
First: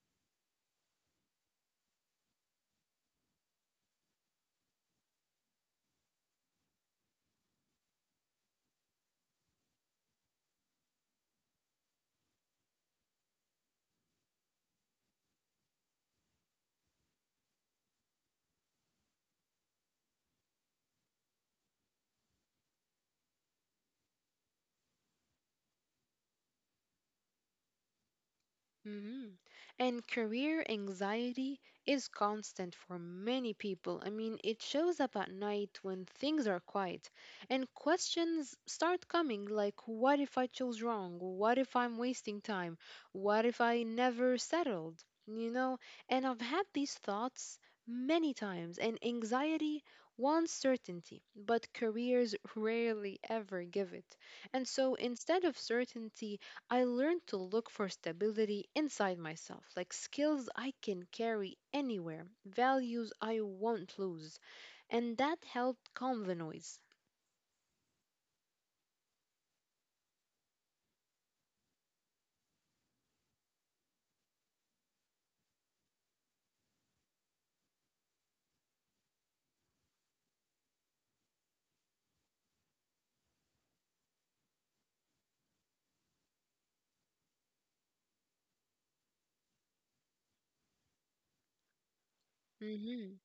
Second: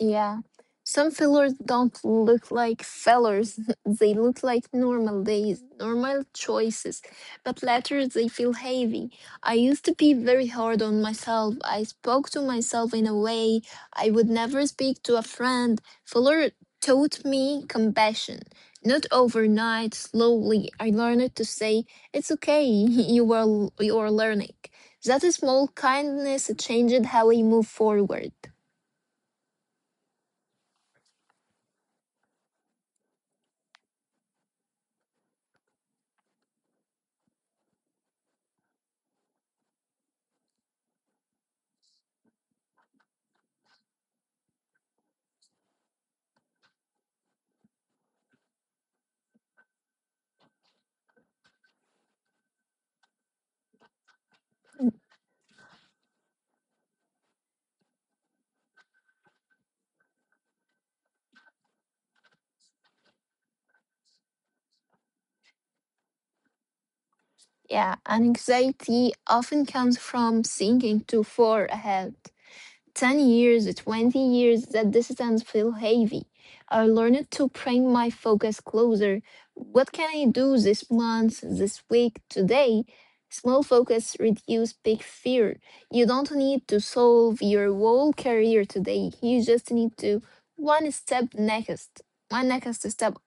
B: Yeah. Some fillers don't look like fillers. They look like normal days, normal choices. But later they feel heavy. I used to be very hard on myself. I spoke to myself in a way I would never speak to a friend. Filler taught me compassion. Not overnight, slowly, I learned to say, it's okay, you are, you are learning. That small kindness changed how I move forward.
A: Mhm. And career anxiety is constant for many people. I mean, it shows up at night when things are quiet and questions start coming like, what if I chose wrong? What if I'm wasting time? What if I never settled? You know, and I've had these thoughts many times, and anxiety wants certainty, but careers rarely ever give it. And so instead of certainty, I learned to look for stability inside myself, like skills I can carry anywhere, values I won't lose. And that helped calm the noise.
B: Yeah, anxiety often comes from thinking too far ahead. ten years, twenty years, that distance feel heavy. I learned to bring my focus closer. What can I do this month, this week, today? Small focus reduce big fear. You don't need to solve your whole career today. You just need to one step next, one next step.
A: Mhm.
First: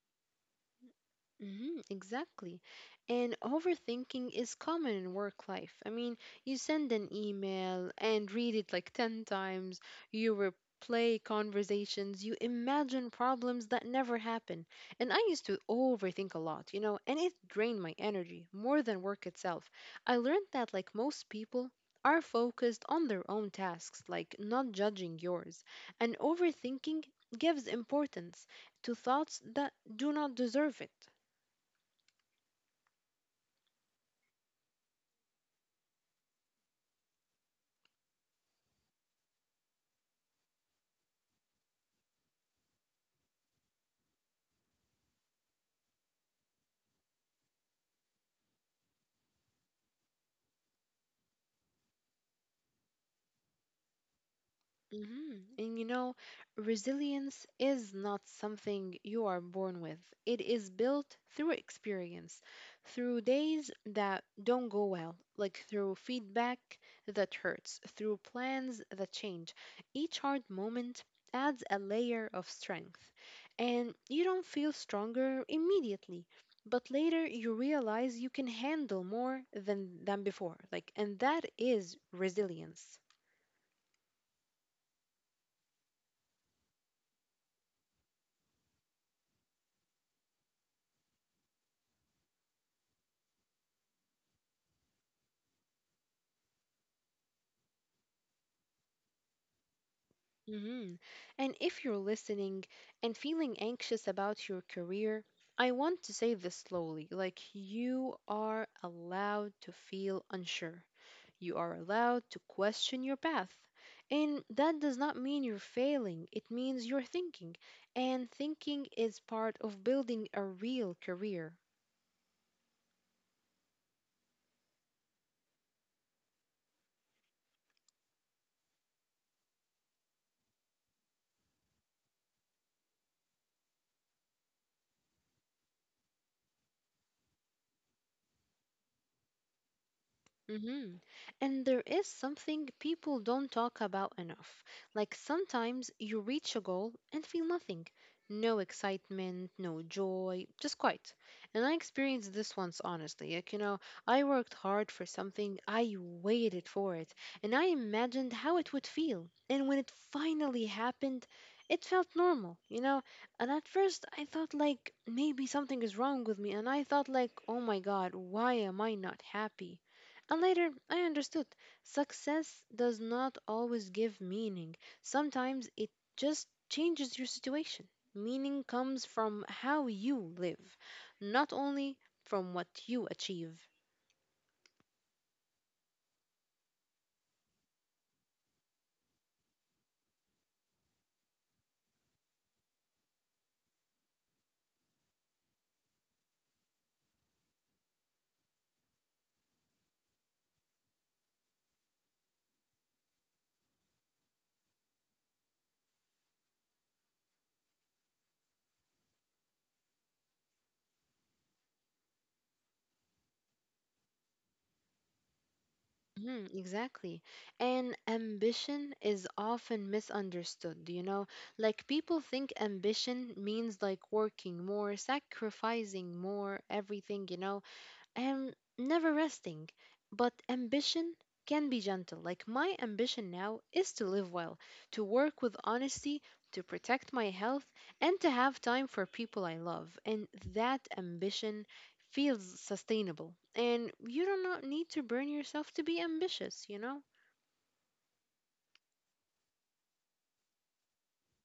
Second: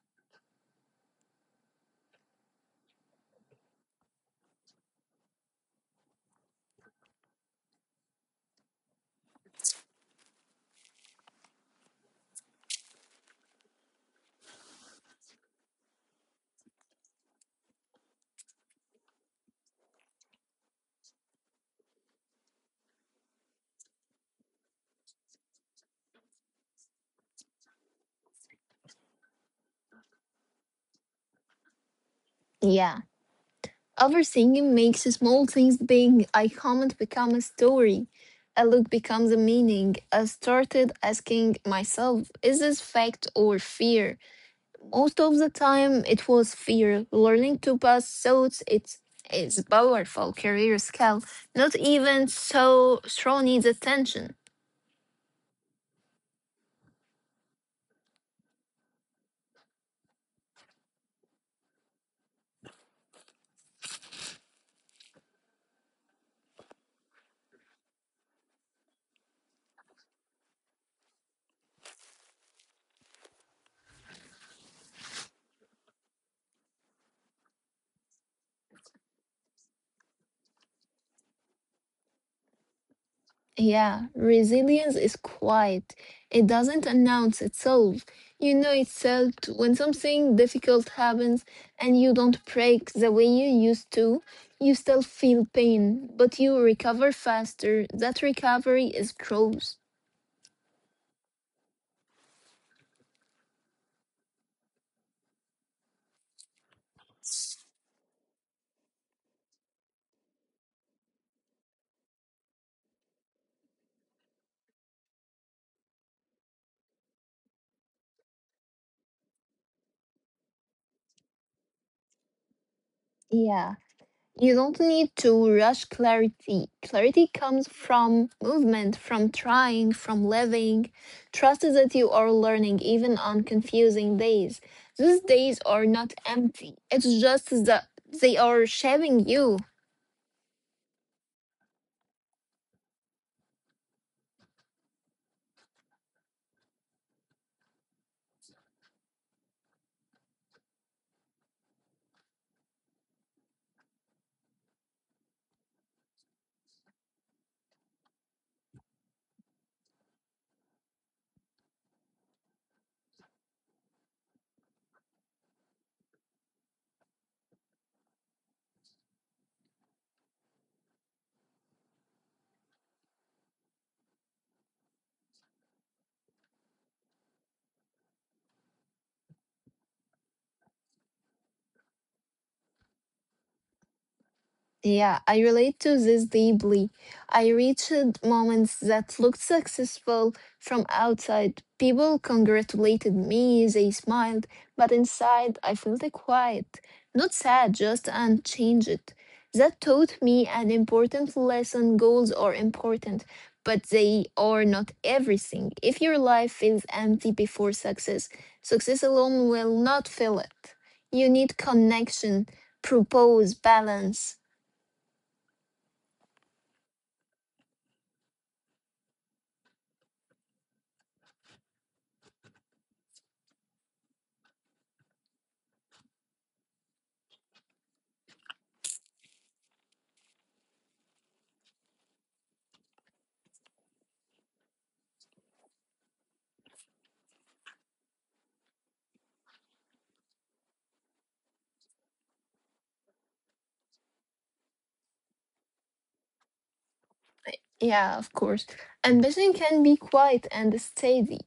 A: hmm Exactly. And overthinking is common in work life. I mean, you send an email and read it like ten times, you replay conversations, you imagine problems that never happen. And I used to overthink a lot, you know, and it drained my energy more than work itself. I learned that, like most people, are focused on their own tasks, like not judging yours. And overthinking gives importance to thoughts that do not deserve it.
B: Yeah. Overthinking makes small things big. A comment become a story. A look becomes a meaning. I started asking myself, is this fact or fear? Most of the time, it was fear. Learning to pass thoughts, it's is a powerful career skill. Not even so strong needs attention.
A: hmm And you know, resilience is not something you are born with. It is built through experience, through days that don't go well, like through feedback that hurts, through plans that change. Each hard moment adds a layer of strength. And you don't feel stronger immediately, but later you realize you can handle more than, than before. Like, and that is resilience.
B: Yeah, resilience is quiet. It doesn't announce itself. You know itself when something difficult happens and you don't break the way you used to. You still feel pain, but you recover faster. That recovery is growth.
A: Mhm. And if you're listening and feeling anxious about your career, I want to say this slowly like, you are allowed to feel unsure. You are allowed to question your path. And that does not mean you're failing, it means you're thinking. And thinking is part of building a real career.
B: Yeah. You don't need to rush clarity. Clarity comes from movement, from trying, from living. Trust is that you are learning even on confusing days. These days are not empty. It's just that they are shaping you.
A: Mm-hmm. And there is something people don't talk about enough. Like sometimes you reach a goal and feel nothing. No excitement, no joy, just quiet. And I experienced this once, honestly. Like, you know, I worked hard for something, I waited for it, and I imagined how it would feel. And when it finally happened, it felt normal, you know? And at first I thought, like, maybe something is wrong with me. And I thought, like, oh my god, why am I not happy? And later, I understood success does not always give meaning. Sometimes it just changes your situation. Meaning comes from how you live, not only from what you achieve.
B: Yeah, I relate to this deeply. I reached moments that looked successful from outside. People congratulated me, they smiled, but inside I felt quiet. Not sad, just unchanged. That taught me an important lesson: goals are important, but they are not everything. If your life feels empty before success, success alone will not fill it. You need connection, propose, balance.
A: Mhm, exactly. And ambition is often misunderstood, you know? Like people think ambition means like working more, sacrificing more, everything, you know? I am never resting. But ambition can be gentle. Like my ambition now is to live well, to work with honesty, to protect my health, and to have time for people I love. And that ambition feels sustainable. And you do not need to burn yourself to be ambitious, you know?
B: Yeah, of course. Ambition can be quiet and steady.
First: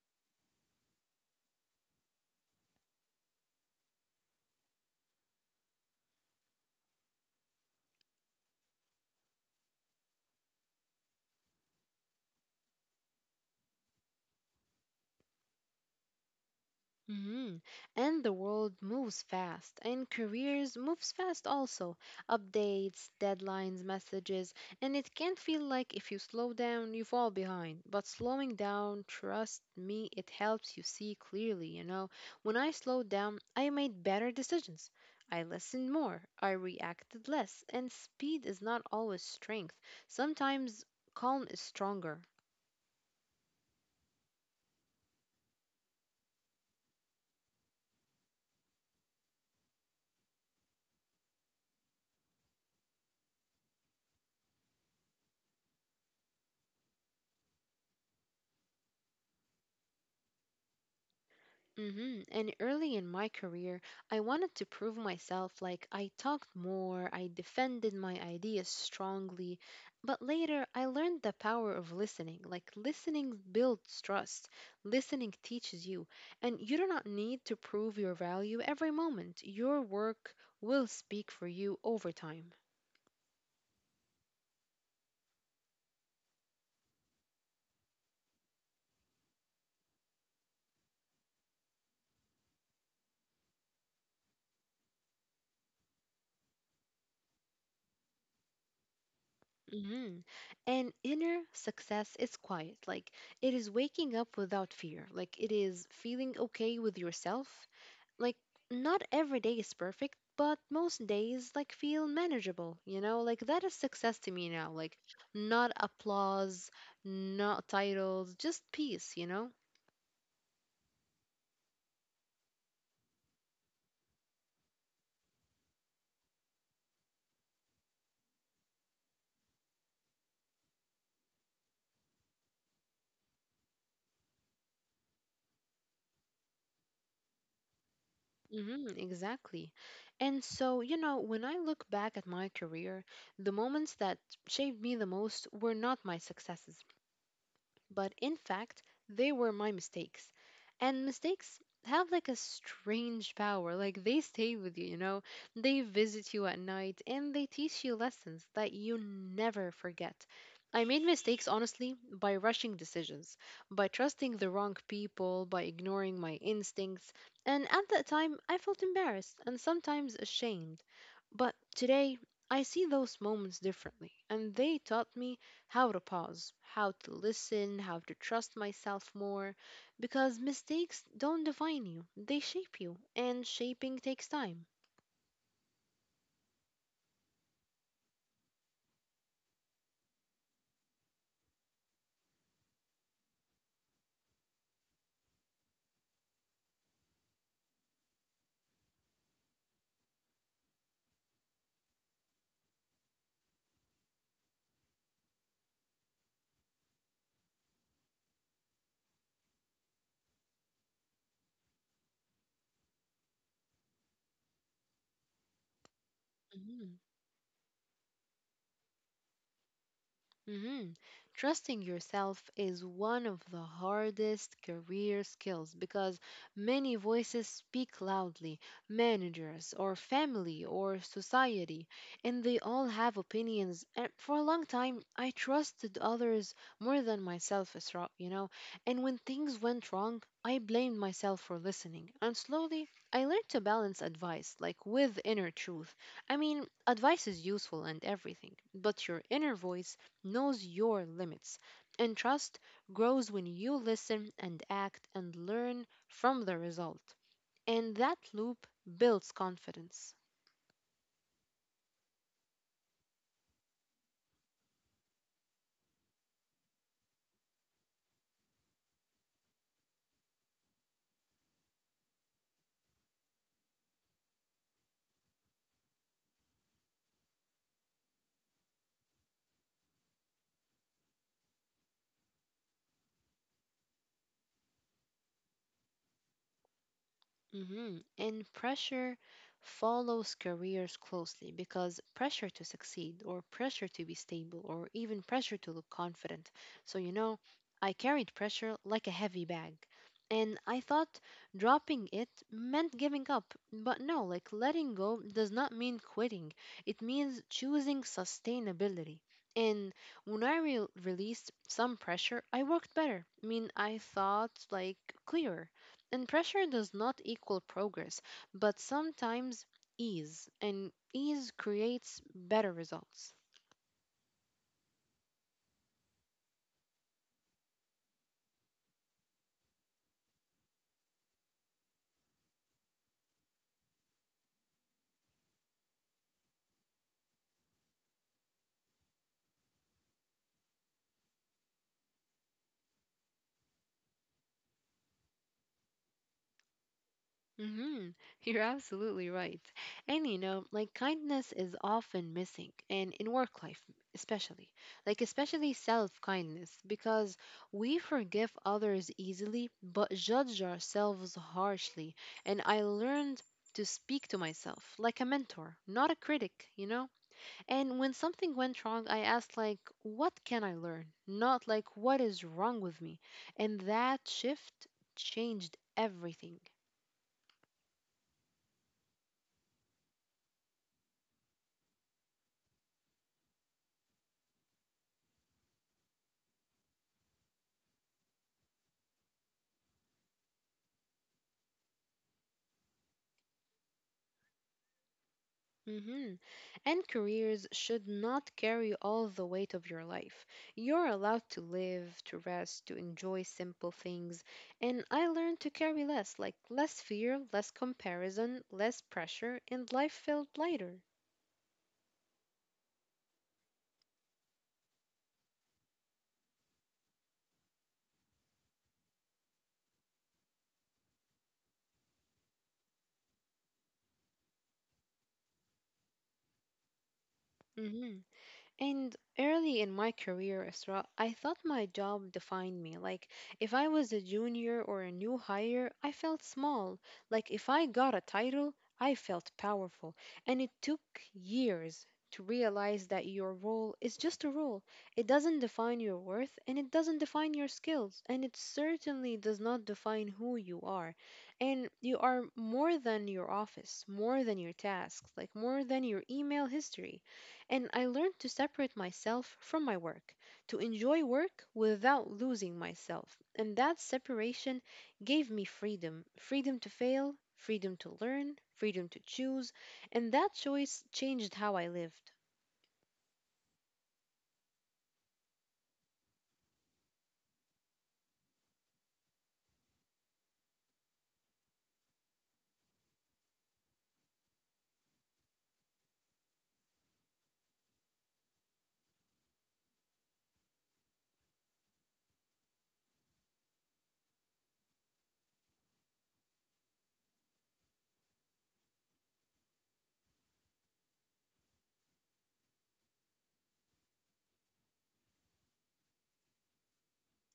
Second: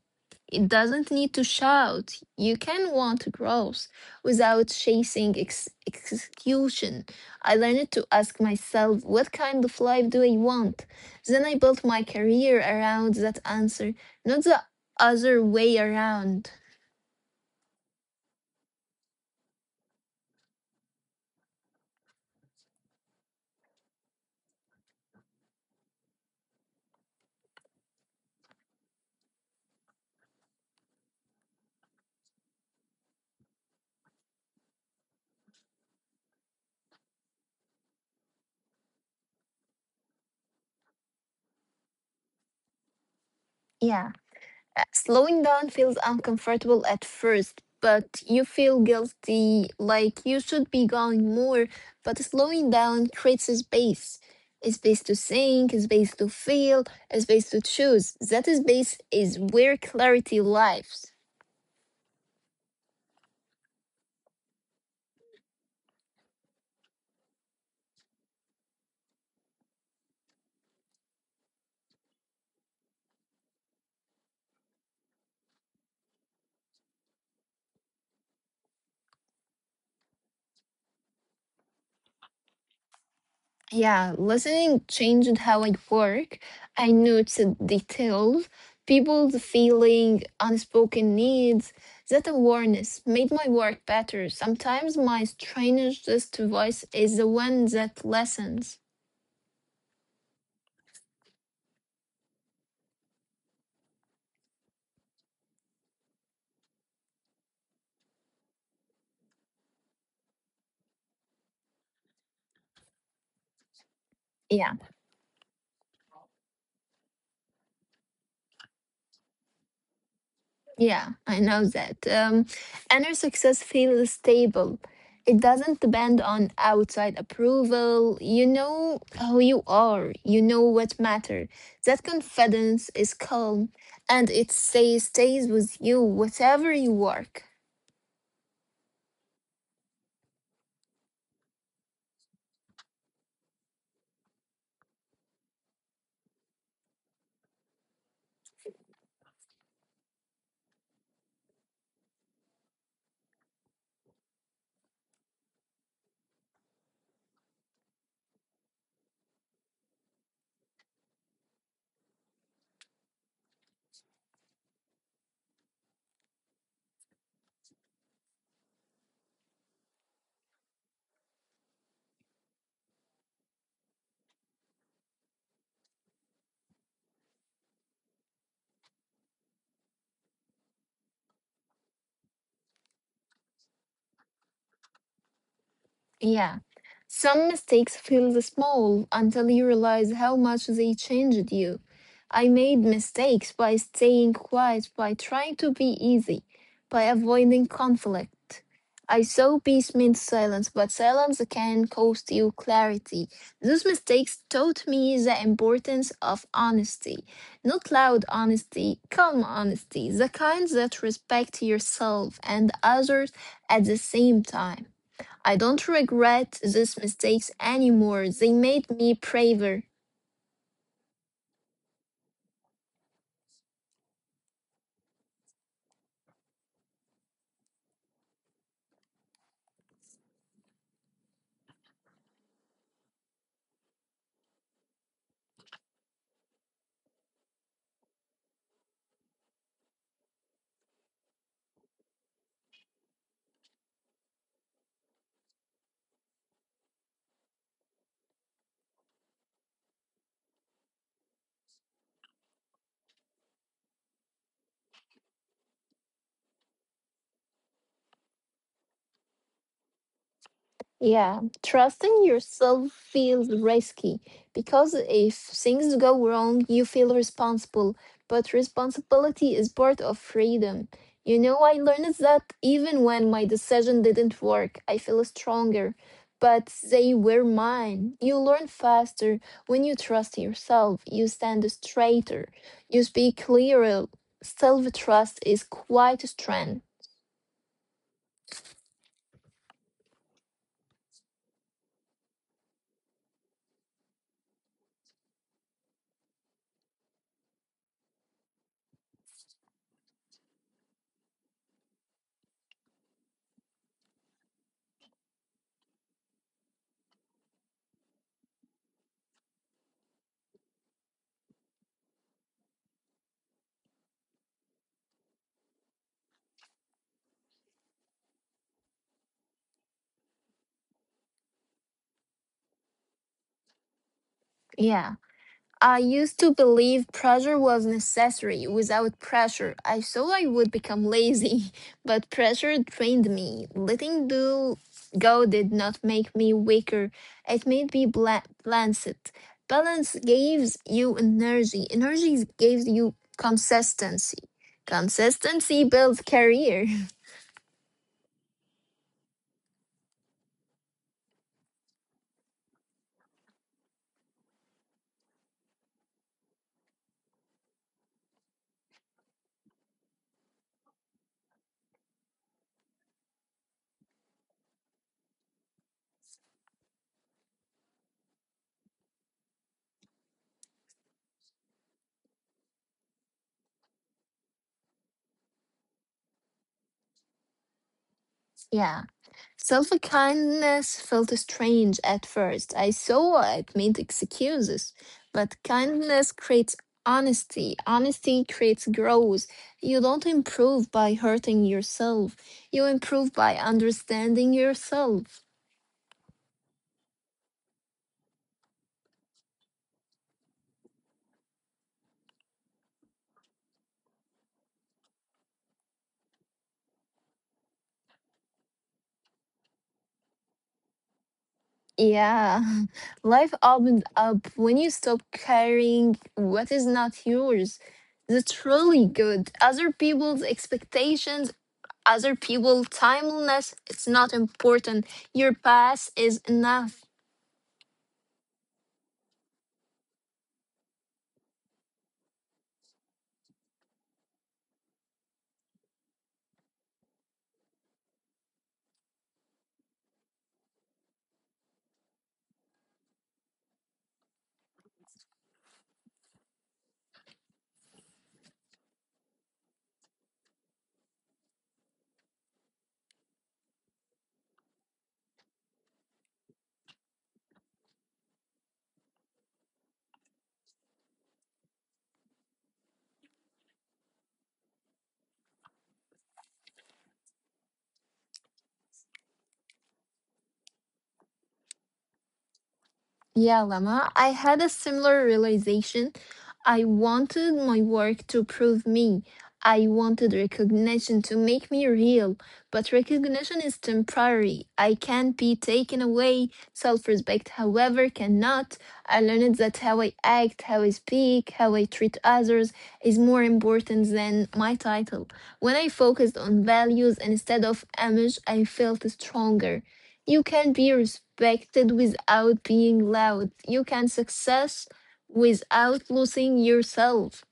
B: It doesn't need to shout. You can want growth without chasing ex- execution. I learned to ask myself, what kind of life do I want? Then I built my career around that answer, not the other way around.
A: hmm And the world moves fast, and careers moves fast also. Updates, deadlines, messages, and it can feel like if you slow down, you fall behind. But slowing down, trust me, it helps you see clearly, you know. When I slowed down, I made better decisions. I listened more, I reacted less, and speed is not always strength. Sometimes calm is stronger.
B: Yeah. Uh, Slowing down feels uncomfortable at first, but you feel guilty, like you should be going more. But slowing down creates a space. A space to think, a space to feel, a space to choose. That space is where clarity lives.
A: hmm And early in my career, I wanted to prove myself like I talked more, I defended my ideas strongly. But later, I learned the power of listening. Like, listening builds trust, listening teaches you. And you do not need to prove your value every moment. Your work will speak for you over time.
B: Yeah, listening changed how I work. I noted details, people's feeling, unspoken needs. That awareness made my work better. Sometimes my strangest voice is the one that listens.
A: Mhm. And inner success is quiet. Like it is waking up without fear. Like it is feeling okay with yourself. Like not every day is perfect, but most days like feel manageable, you know? Like that is success to me now.
B: Yeah.
A: Like not applause, not titles, just peace, you know?
B: Yeah, I know that. Um, and success feels stable. It doesn't depend on outside approval. You know who you are. You know what matters. That confidence is calm, and it stays stays with you, whatever you work.
A: Mm-hmm, exactly. And so, you know, when I look back at my career, the moments that shaped me the most were not my successes, but in fact they were my mistakes. And mistakes have, like, a strange power. Like, they stay with you you know They visit you at night and they teach you lessons that you never forget. I made mistakes honestly by rushing decisions, by trusting the wrong people, by ignoring my instincts. And at that time I felt embarrassed and sometimes ashamed, but today, I see those moments differently, and they taught me how to pause, how to listen, how to trust myself more. Because mistakes don't define you, they shape you, and shaping takes time.
B: Yeah. Some mistakes feel small until you realize how much they changed you. I made mistakes by staying quiet, by trying to be easy, by avoiding conflict. I saw peace means silence, but silence can cost you clarity. Those mistakes taught me the importance of honesty. Not loud honesty, calm honesty, the kind that respect yourself and others at the same time. I don't regret
A: Mhm.
B: these mistakes anymore. They made me braver.
A: Mhm. Trusting yourself is one of the hardest career skills because many voices speak loudly, managers, or family, or society, and they all have opinions. And for a long time, I trusted others more than myself, Isra, you know. And when things went wrong, I blamed myself for listening. And slowly, I learned to balance advice, like with inner truth. I mean, advice is useful and everything, but your inner voice knows your limits, and trust grows when you listen and act and learn from the result. And that loop builds confidence.
B: Yeah, trusting yourself feels risky because if things go wrong, you feel responsible. But responsibility is part of freedom. You know, I learned that even when my decision didn't work, I feel stronger. But they were mine. You learn faster when you trust yourself. You stand straighter. You speak clearer. Self trust is quite a strength.
A: Mhm. And pressure follows careers closely because pressure to succeed, or pressure to be stable, or even pressure to look confident. So, you know, I carried pressure like a heavy bag. And I thought dropping it meant giving up. But no, like letting go does not mean quitting, it means choosing sustainability. And when I re- released some pressure, I worked better. I mean, I thought like clearer and pressure does not equal progress, but sometimes ease, and ease creates better results.
B: Yeah. I used to believe pressure was necessary. Without pressure, I thought I would become lazy, but pressure trained me. Letting do go did not make me weaker. It made me bla- balanced. Balance gives you energy. Energy gives you consistency. Consistency builds career.
A: Mm-hmm. You're absolutely right. And you know, like kindness is often missing, and in work life especially, like especially self kindness, because we forgive others easily but judge ourselves harshly. And I learned to speak to myself like a mentor, not a critic, you know? And when something went wrong, I asked, like, what can I learn? Not like, what is wrong with me? And that shift changed everything.
B: Yeah. Self kindness felt strange at first. I saw it made excuses, but kindness creates honesty. Honesty creates growth. You don't improve by hurting yourself, you improve by understanding yourself.
A: Hmm. And careers should not carry all the weight of your life. You're allowed to live, to rest, to enjoy simple things. And I learned to carry less, like less fear, less comparison, less pressure, and life felt lighter.
B: Yeah, life opened up when you stop carrying what is not yours. That's really good. Other people's expectations, other people timeliness, it's not important. Your past is enough.
A: Hmm. And early in my career, Isra, I thought my job defined me. Like, if I was a junior or a new hire, I felt small. Like, if I got a title, I felt powerful. And it took years to realize that your role is just a role. It doesn't define your worth, and it doesn't define your skills, and it certainly does not define who you are. And you are more than your office, more than your tasks, like more than your email history. And I learned to separate myself from my work, to enjoy work without losing myself. And that separation gave me freedom freedom to fail, freedom to learn, freedom to choose. And that choice changed how I lived.
B: Yeah, Lama, I had a similar realization. I wanted my work to prove me. I wanted recognition to make me real, but recognition is temporary. I can be taken away. Self respect, however, cannot. I learned that how I act, how I speak, how I treat others is more important than my title. When I focused on values instead of image, I felt stronger. You can be respected without being loud. You can success without losing yourself.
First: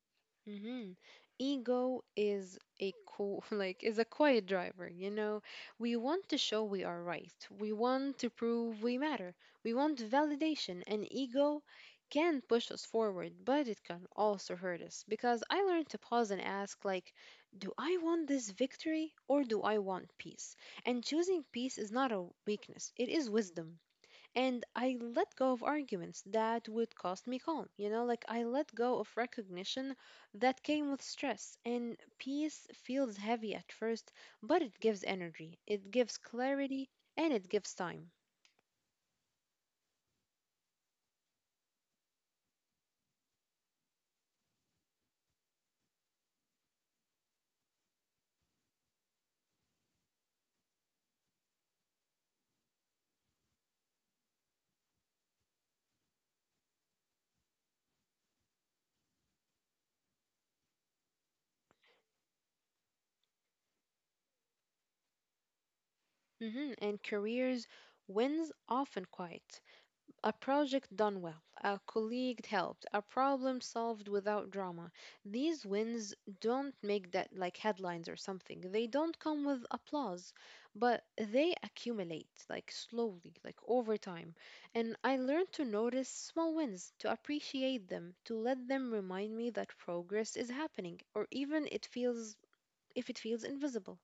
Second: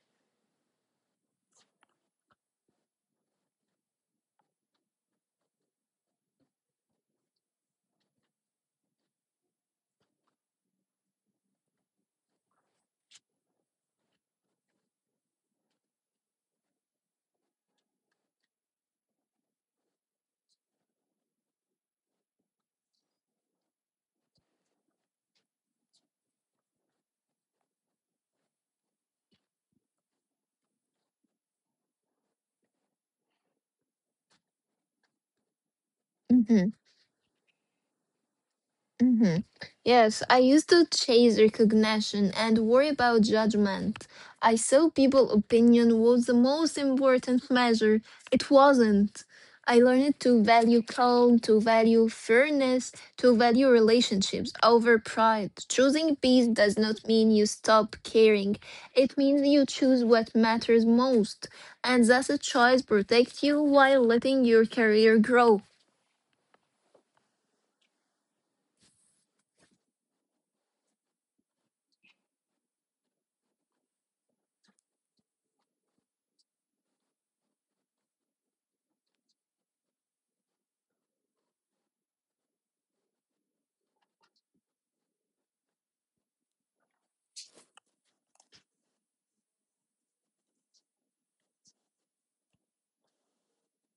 A: Hmm. Ego is a co- like is a quiet driver, you know. We want to show we are right. We want to prove we matter. We want validation, and ego can push us forward, but it can also hurt us because I learned to pause and ask, like, do I want this victory or do I want peace? And choosing peace is not a weakness. It is wisdom, and I let go of arguments that would cost me calm. You know, like I let go of recognition that came with stress, and peace feels heavy at first, but it gives energy, it gives
B: Mhm.
A: clarity, and it gives time.
B: hmm Yes, I used to chase recognition and worry about judgment. I saw people opinion was the most important measure. It wasn't. I learned to value calm, to value fairness, to value relationships over pride. Choosing peace does not mean you stop caring. It means you choose what matters most. And that's a choice protects you while letting your career grow.
A: Hmm. And careers wins often quiet. A project done well, a colleague helped, a problem solved without drama. These wins don't make that like headlines or something. They don't come with applause, but they accumulate like slowly, like over time. And I learned to notice small wins, to appreciate them, to let them remind me that progress is happening, or even it feels if it feels invisible.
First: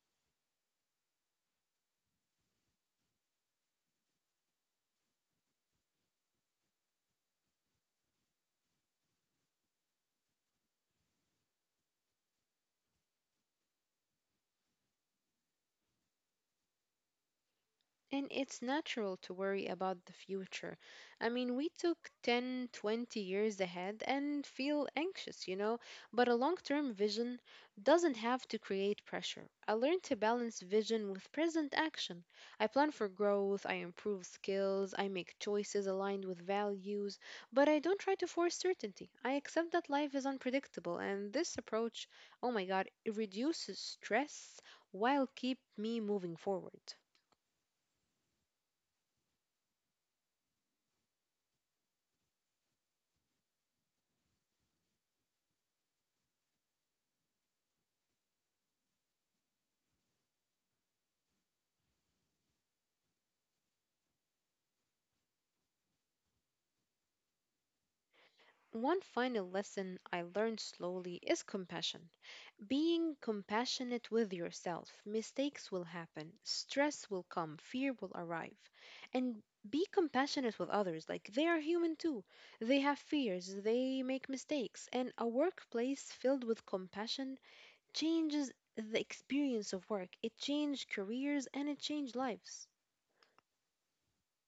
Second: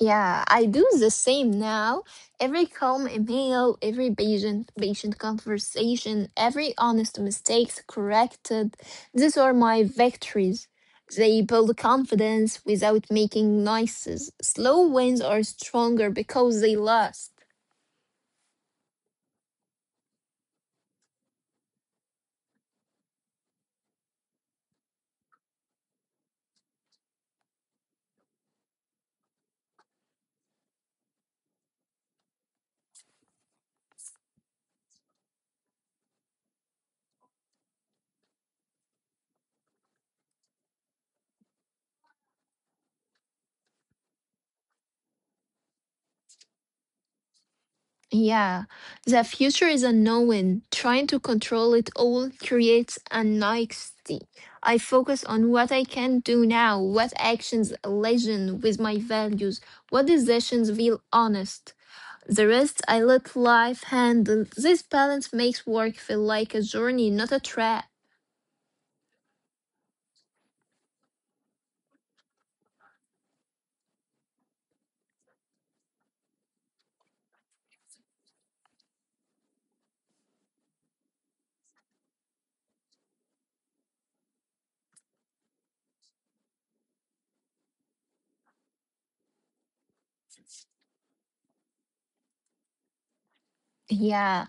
B: Yeah, I do the same now. Every calm email, every patient patient conversation, every honest mistakes corrected. These are my victories. They build confidence without making noises. Slow wins are stronger because they last.
A: And it's natural to worry about the future. I mean, we took ten, twenty years ahead and feel anxious, you know, but a long term vision doesn't have to create pressure. I learned to balance vision with present action. I plan for growth, I improve skills, I make choices aligned with values, but I don't try to force certainty. I accept that life is unpredictable, and this approach, oh my God, it reduces stress while keep me moving forward.
B: Yeah, the future is unknown. Trying to control it all creates anxiety. I focus on what I can do now, what actions align with my values, what decisions feel honest. The rest I let life handle. This balance makes work feel like a journey, not a trap.
A: One final lesson I learned slowly is compassion. Being compassionate with yourself, mistakes will happen, stress will come, fear will arrive. And be compassionate with others. Like they are human too. They have fears, they make mistakes. And a workplace filled with compassion changes the experience of work. It changed careers and it changed lives.
B: Yeah.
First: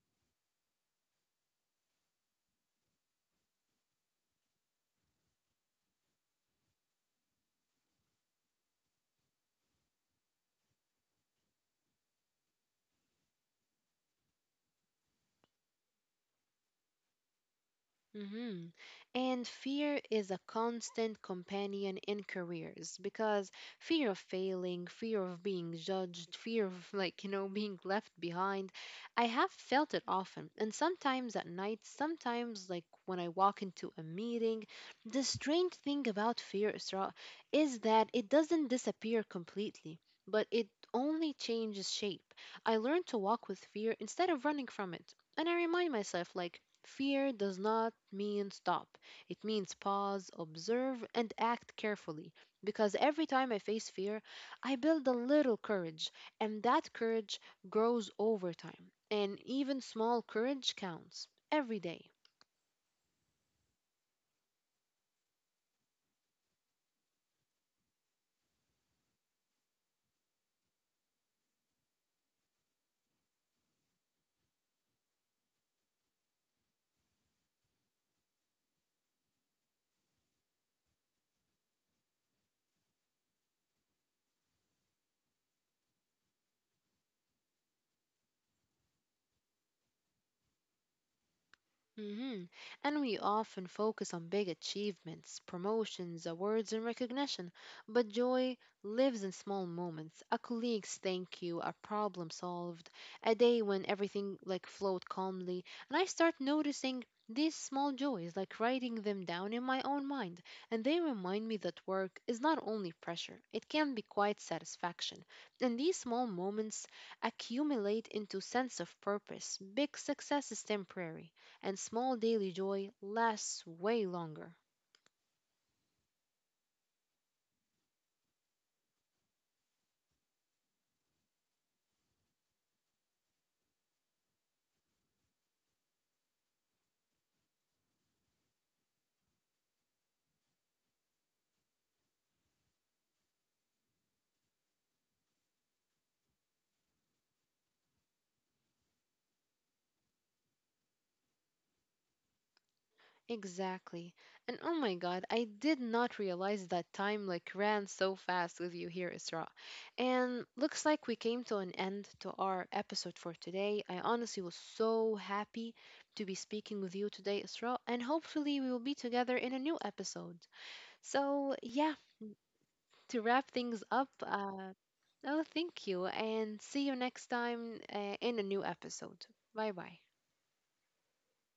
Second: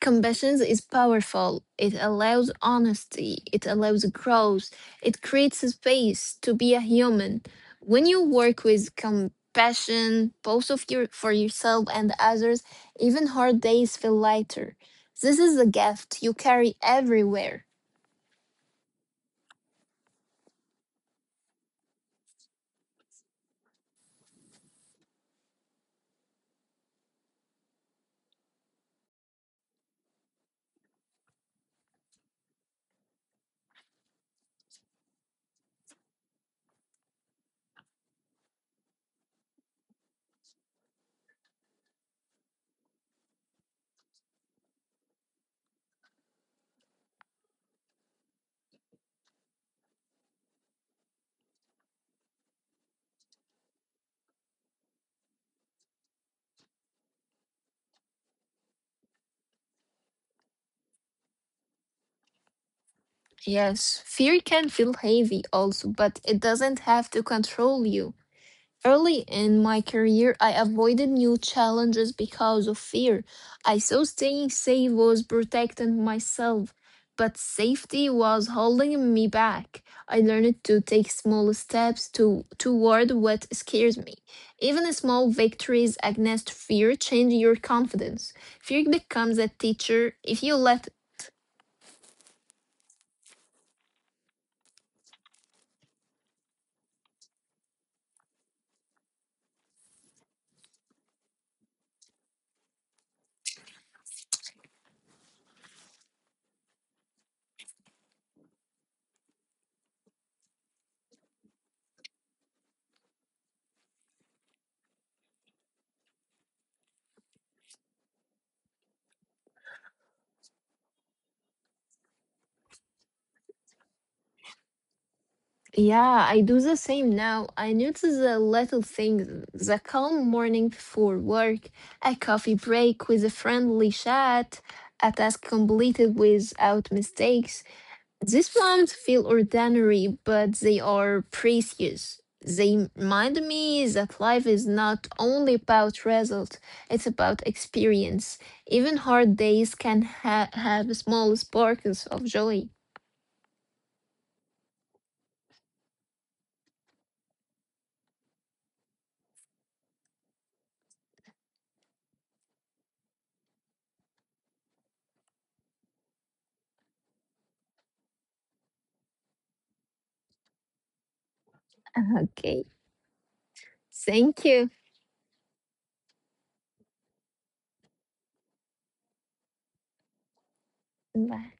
B: Compassion is powerful. It allows honesty. It allows growth. It creates a space to be a human. When you work with compassion, both of your for yourself and others, even hard days feel lighter. This is a gift you carry everywhere.
A: Mhm. And fear is a constant companion in careers because fear of failing, fear of being judged, fear of, like, you know, being left behind. I have felt it often. And sometimes at night, sometimes, like, when I walk into a meeting, the strange thing about fear, Isra, is that it doesn't disappear completely, but it only changes shape. I learned to walk with fear instead of running from it. And I remind myself, like, fear does not mean stop. It means pause, observe, and act carefully. Because every time I face fear, I build a little courage, and that courage grows over time. And even small courage counts every day.
B: Yes, fear can feel heavy also, but it doesn't have to control you. Early in my career, I avoided new challenges because of fear. I thought staying safe was protecting myself, but safety was holding me back. I learned to take small steps to toward what scares me. Even small victories against fear change your confidence. Fear becomes a teacher if you let.
A: Hmm. And we often focus on big achievements, promotions, awards, and recognition. But joy lives in small moments, a colleague's thank you, a problem solved, a day when everything like flowed calmly. And I start noticing these small joys, like writing them down in my own mind. And they remind me that work is not only pressure, it can be quite satisfaction. And these small moments accumulate into sense of purpose. Big success is temporary and small daily joy lasts way longer.
B: Yeah, I do the same now. I notice the little things, the calm morning before work, a coffee break with a friendly chat, a task completed without mistakes. These moments feel ordinary, but they are precious. They remind me that life is not only about result, it's about experience. Even hard days can ha- have small sparks of joy.
A: Exactly. And oh my God, I did not realize that time like ran so fast with you here, Isra. And looks like we came to an end to our episode for today. I honestly was so happy to be speaking with you today, Isra, and hopefully we will be together in a new episode. So, yeah,
B: Okay,
A: to wrap things up,
B: thank you.
A: uh, oh, thank you, and see you next time uh, in a new episode. Bye bye.
B: Bye.